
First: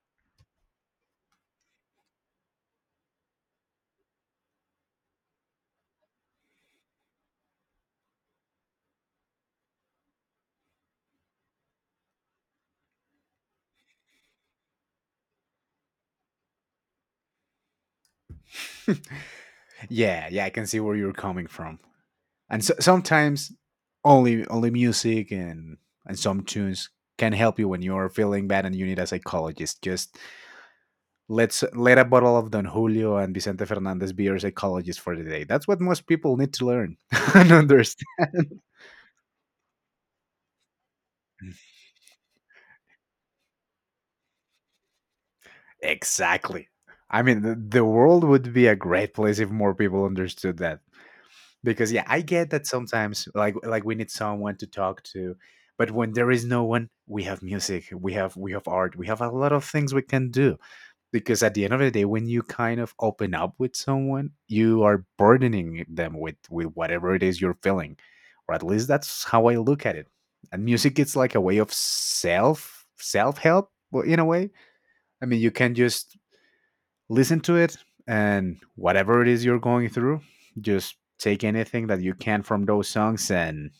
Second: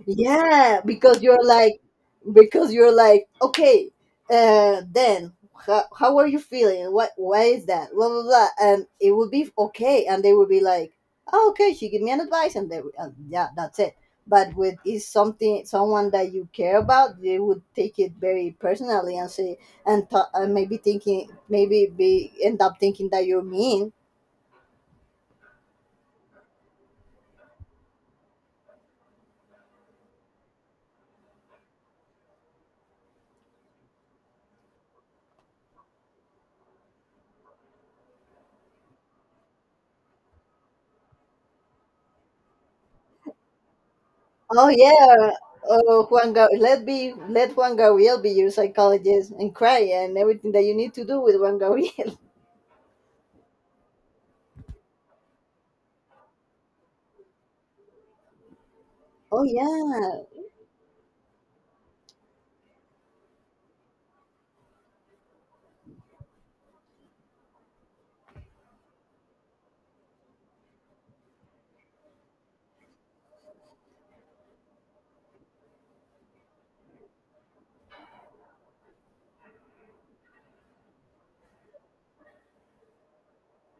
Yeah, because you're like, because you're like, okay, uh, then how, how are you feeling? What Why is that? Blah blah blah, and it would be okay, and they would be like, "Oh, okay, she give me an advice," and they, and yeah, that's it. But with is something someone that you care about, they would take it very *laughs* personally, and say, and Yeah, th- yeah, I and can maybe see where you're thinking coming from. maybe be end And so, up thinking that you're sometimes mean. only only music and and some tunes can help you when you're feeling bad and you need a psychologist. Just let's let a bottle of Don Julio and Vicente Fernandez be your psychologist for the day. That's what most people need to learn *laughs* and understand. Oh yeah. Oh Juan, Ga- Exactly. let be I mean, the, let Juan the Gabriel world be your would be a great psychologist place if and more cry people and everything understood that you that. need to do with Juan Because yeah, Gabriel. I *laughs* get that sometimes, like like we need someone to talk to, but when there is no one, we have music, we have we have art, we have a Oh lot of things we yeah, can do. Because at the end of the day when you kind of open up with someone, you are burdening them with with whatever it is you're feeling, or at least that's how I look at it. And music is like a way of self self help, in a way. I mean, you can just listen to it, and whatever it is you're going through, just take anything that you can from those songs, and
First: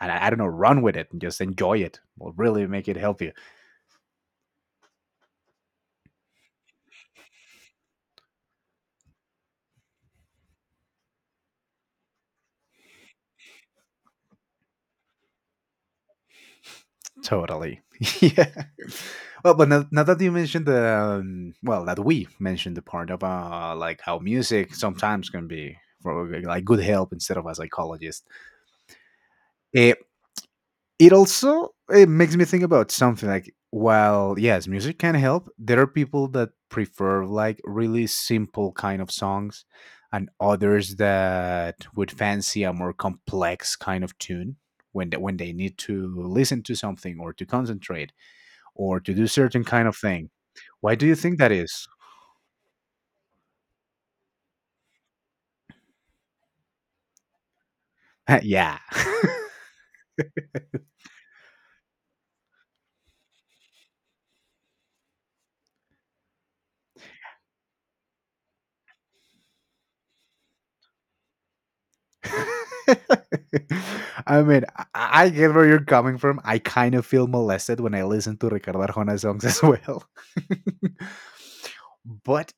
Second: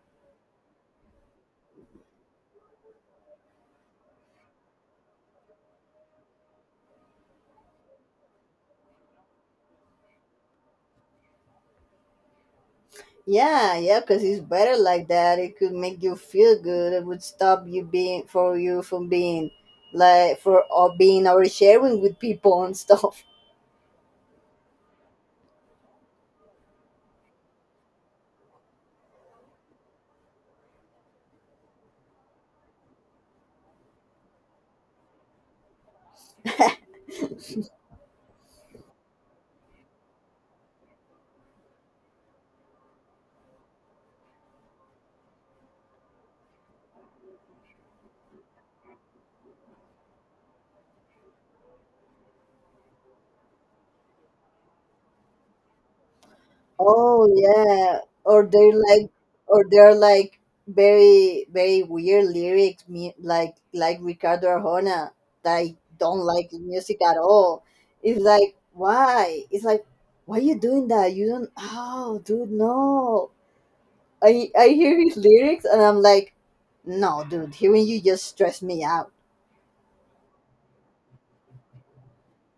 and i, I don't know, run with it, and just enjoy it will really make it help you. yeah, yeah. Because it's better like that. It could make you feel good. It would stop Totally. you *laughs* being Yeah. for you from being Well, but now, now that you like for mentioned the, uh, being um, well, that oversharing with we people mentioned and the part stuff. about like how music sometimes can be for like good help instead of a psychologist, it, it also it makes me think about something like while yes, music can help, there are people that *laughs* prefer like really simple kind of songs, and others that would fancy a more complex kind of tune when they, when they need to listen to something or to concentrate or to do certain kind of thing. Why do you think that is? Oh yeah, *laughs* or they're Yeah. like, *laughs* or they're like very very weird lyrics, me like like Ricardo Arjona, that I don't like the music at all. It's like, why? It's like, why you doing that? You don't. Oh, dude, no. I I mean, I I, hear his I get lyrics where and you're I'm coming like, from. I kind of no, feel dude, molested hearing when you I just listen to stress Ricardo me out. Arjona songs as well. *laughs* but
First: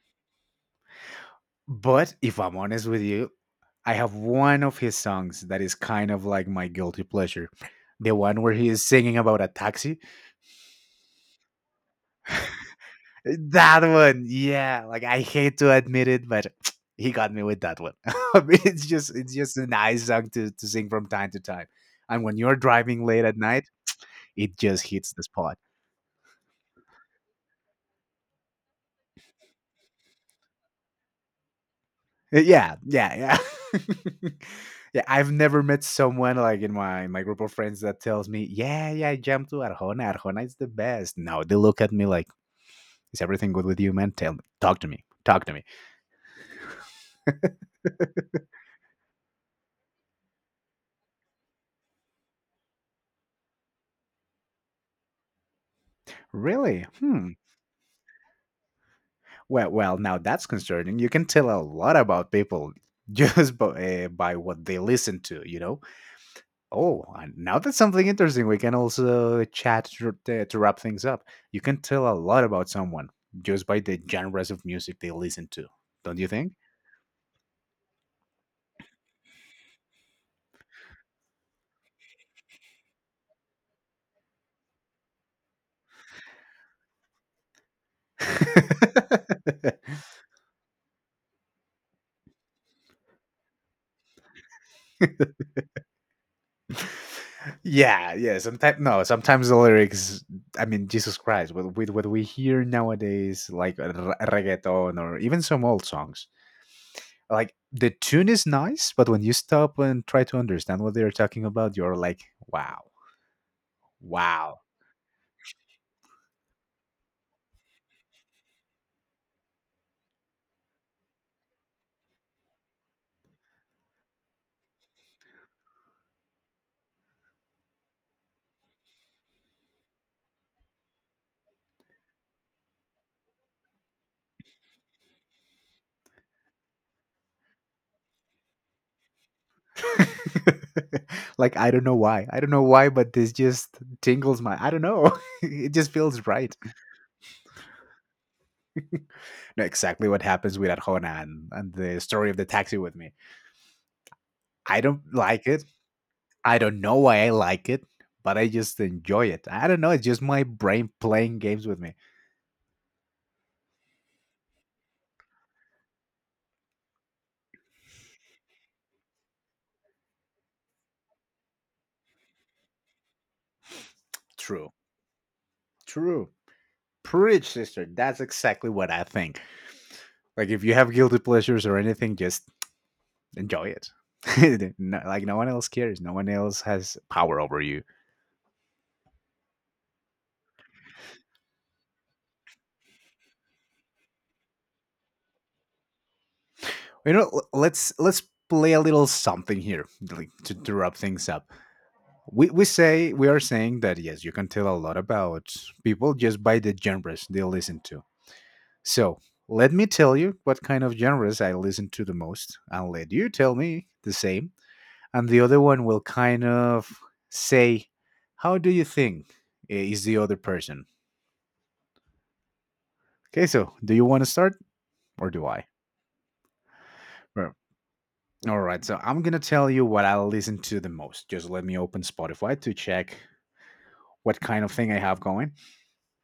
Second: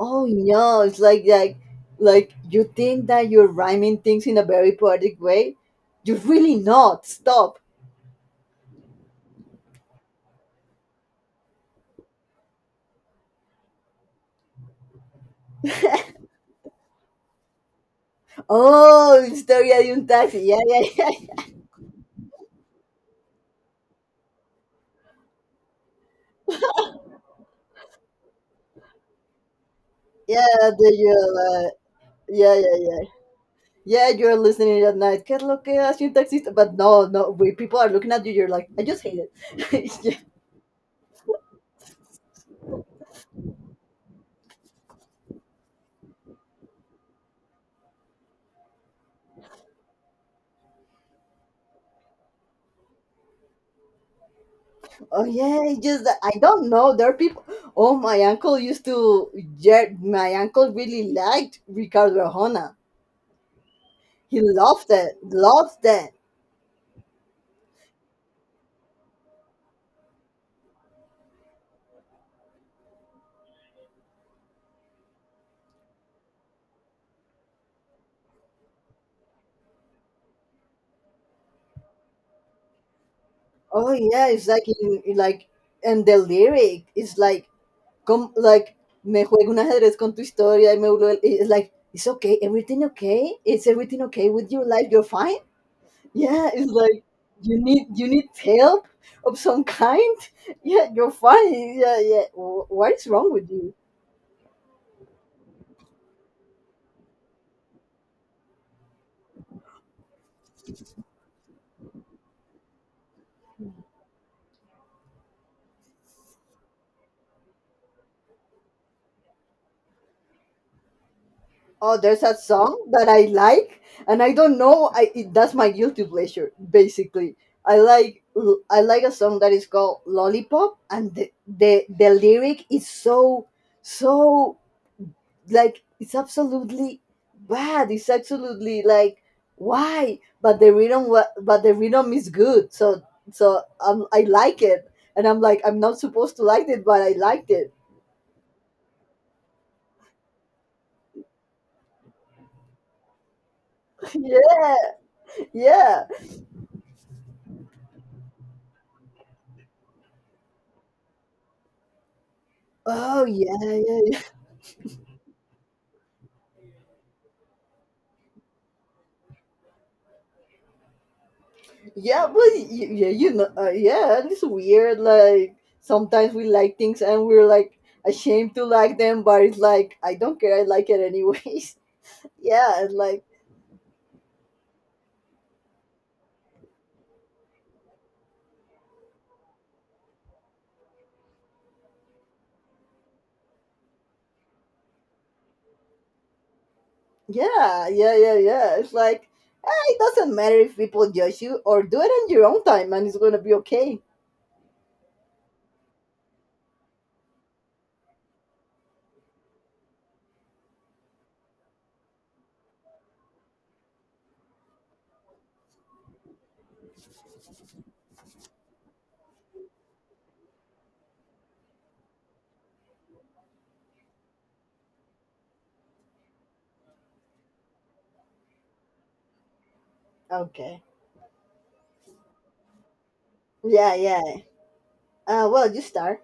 Oh no, it's like, like but like if I'm you honest with think that you, you're I rhyming have things in a one very of his poetic songs way. that is kind You're of like really my guilty not. pleasure. Stop. The one where he is singing about a taxi. That one, yeah. Like I hate to admit it, *laughs* but he got me with that one. *laughs* It's just Oh, it's just a Historia de nice un song Taxi. to, Yeah, to yeah, sing from yeah. time to time. And when you're driving late at night, it just hits the spot. Yeah, the, uh, Uh, yeah, Yeah, yeah, yeah. yeah, Yeah, yeah. you're listening *laughs* at Yeah, night. I've ¿Qué es never lo que met hace un someone taxista? like in But my no, my no, group of we, people friends are that looking at tells you. me, You're like, I "Yeah, just yeah, I hate jump to it. *laughs* Arjona. Yeah. Arjona is the best." No, they look at me like, "Is everything good with you, man? Tell me, talk to me, talk to me." Oh yeah, it's just, that- I don't Really? know. There are Hmm. people. Oh, my uncle used to, Well, yeah, well, now my that's uncle concerning. You really can tell a liked lot Ricardo about people Arjona. *laughs* just by, uh, by He what they loved it, listen to, you know? loved that. Oh, and now that's something interesting. We can also chat to, uh, to wrap things up. You can tell a lot about someone just by the genres of music they listen to, don't you think? Oh yeah, it's like, in, like, and the lyric is like, come, like, me juego un ajedrez *laughs* con tu historia y me vuelvo. It's like, it's okay, everything okay? Is everything okay with your life? You're fine? Yeah, it's like, you need, you Yeah, need yeah. Sometimes help no. of Sometimes the some kind? lyrics. I mean, Yeah, you're Jesus Christ. With, fine. with Yeah, what we yeah. hear Wh- What is wrong nowadays, with you? like uh, re- reggaeton or even some old songs, like the tune is nice, but when you stop and try to understand what they're talking about, you're like, wow, wow. Oh, there's a song that I like, and I don't know. I it, that's my guilty pleasure, basically. I like I like a song that is called Lollipop, and the the, the lyric is so, so like, it's absolutely bad, it's absolutely like, why? but the *laughs* rhythm wa- Like but I the don't know rhythm why. is I don't know good, why, so but this so just um, I tingles my. like I don't it, know. and I'm *laughs* like, It I'm just not feels supposed to right. like it, but I liked it. No, exactly what happens with Arjona and, and the story of the taxi with me. *laughs* Yeah, I don't like it. yeah. I don't know why I like it, but I just enjoy it. I don't know. It's just my brain playing games with me. Oh yeah, yeah, yeah, yeah, but y- yeah, you know uh, yeah, and it's True. weird like True. sometimes we like things and we're Preach, like sister. That's ashamed to exactly what like I them, think. but it's like, I don't Like, care, if I you like have it guilty pleasures or anyways. anything, *laughs* just Yeah, and like, enjoy it. *laughs* No, like, no one else cares. No one else has power over you. You know, l- yeah, let's yeah, let's yeah, play yeah. a It's little like, something eh, here it like, doesn't to, matter to if wrap people things judge up. you, or do it on your We, own we time, and say it's we gonna are be saying that okay. yes, you can tell a lot about people just by the genres they listen to. So let me tell you what kind of genres I listen to the most, and let you tell me the same. And the other one will kind of say, how do you think eh, is the other person? Okay, so do you want to start or do I? Right. All right, so I'm going to tell you what I listen to Okay. the most. Just let me open Spotify to check Yeah, yeah. what kind of thing I have Uh, going. Well, you start.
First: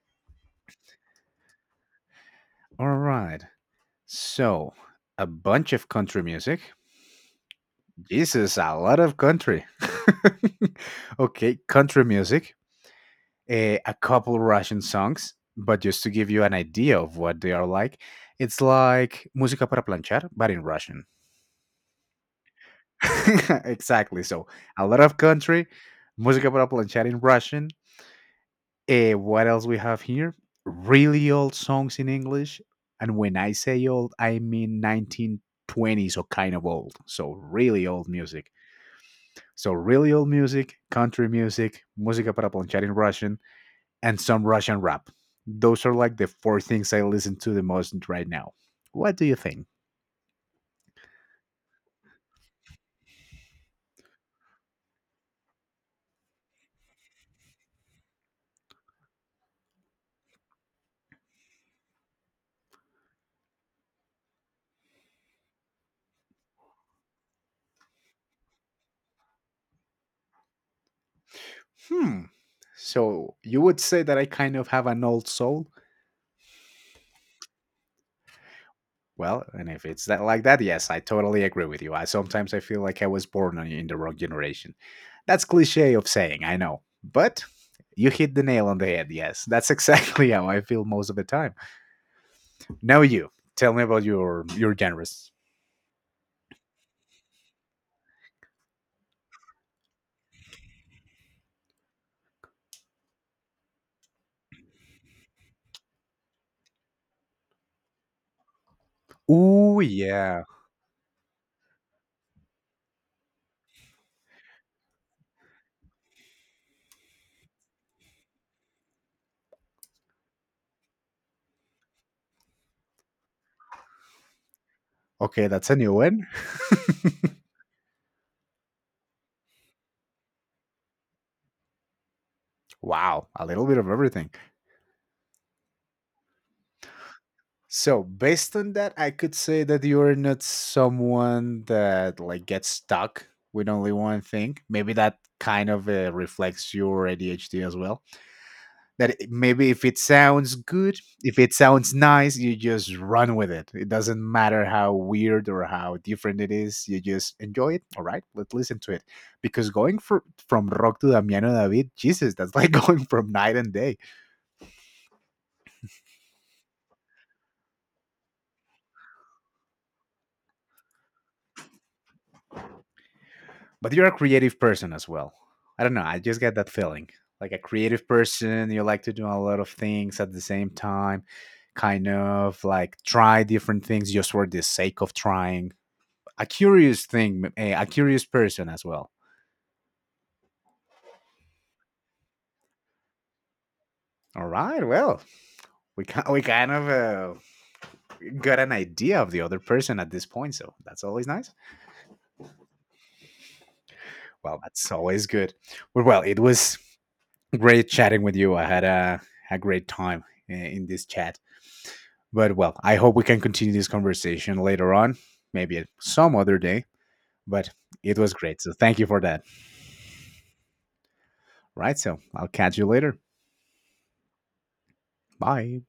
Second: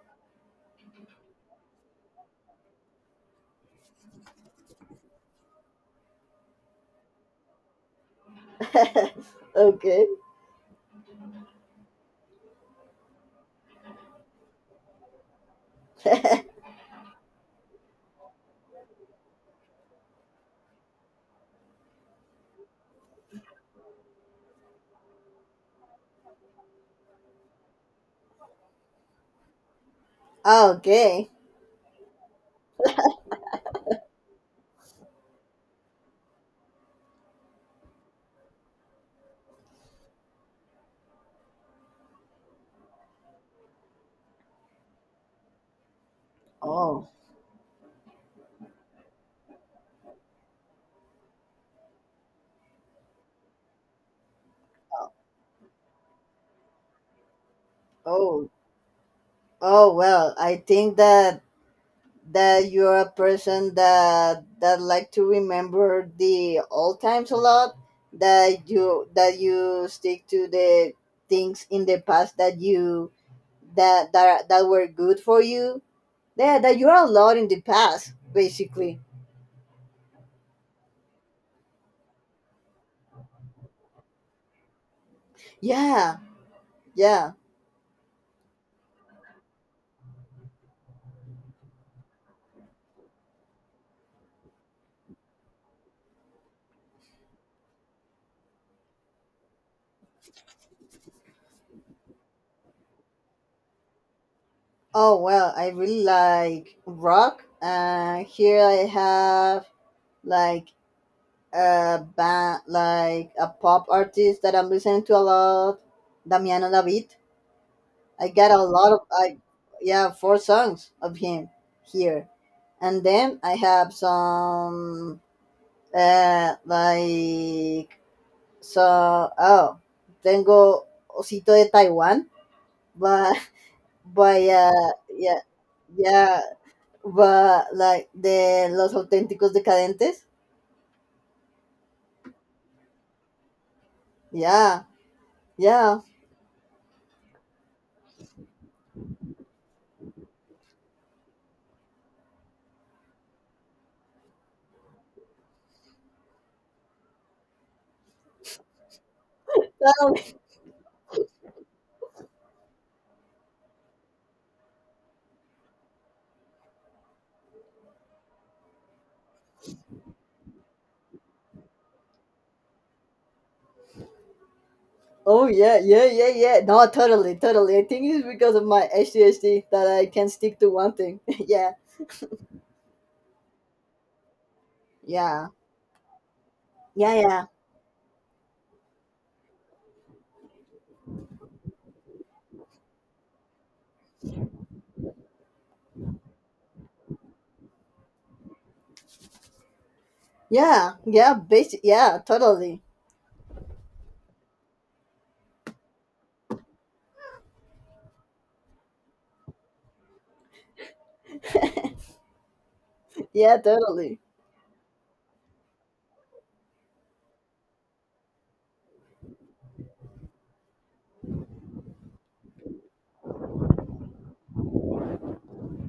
All right, so a bunch of country music. This is a lot of country. *laughs* Okay. *laughs* Okay, country music. a, a couple Russian songs, but just to give you an *laughs* idea of what they are like, it's like música para planchar, but in Russian. *laughs* Exactly. So a lot of country, música para planchar in Russian. Eh, what else we have here? Really Okay. old songs in English, and when I say old, I mean nineteen twenties or kind of old. So really old music. So really old music, country music, música para planchar in Russian, and some Russian rap. Those are like the four things I Oh, listen to the most right now. What do you think? oh, oh, well, I think that that you're a person that that like to remember the old times a lot, that you that you stick to the things in the Hmm. past, that you So you would say that that I that kind that of were have an good old for soul? you, yeah, that you're allowed in the past, basically. Well, and if it's that like that, yes, I totally agree with you. I sometimes I feel like I was born on- in the wrong generation. That's cliche of Yeah, saying, I know, yeah. but you hit the nail on the head. Yes, that's exactly *laughs* how I feel most of the time. Now you tell me about your your genres. Oh well, I really like rock. Uh here I have Ooh, yeah. like a band, like a pop artist that I'm listening to a lot, Damiano David. I got a lot of, I yeah, four songs of him here. And then I have some, Okay, that's a new one. uh like. So, oh, tengo osito de Taiwan, Wow, but, a little bit of *laughs* everything. but yeah, yeah, yeah, but So, like based the on that, Los I could Auténticos say that you're Decadentes. not someone that like gets stuck with only one thing. Yeah, Maybe that kind of yeah. uh, reflects your A D H D as well. That it- maybe if it sounds good, if it sounds nice, you just run with it. It doesn't matter how weird or how different it is. You just enjoy it. All right, let's listen to it. Because going Um, fr from rock to Damiano David, Jesus, that's like *laughs* going from night and day. But you're a creative person as well. Oh yeah, I don't know. yeah, I yeah, just get yeah. that No, feeling. totally, Like a totally. I think creative it's because of person, you my like to do a lot A D H D of that I things can at the stick same to one thing. time, *laughs* Yeah, kind of like try different things just for the sake of yeah, trying. A curious yeah, yeah, thing, a, a curious person as well. All right. Well, we can, we kind of uh, got an idea of the other person at this point, so yeah, that's always yeah, nice. basic, yeah, totally. Well, that's always good. Well, well, it was great chatting with you. I had a a great time uh, in this chat. *laughs* But well, I hope we can Yeah, continue this totally. conversation later on, maybe at some other day. But it was great. So thank you for that. Right. So I'll catch you later. Bye.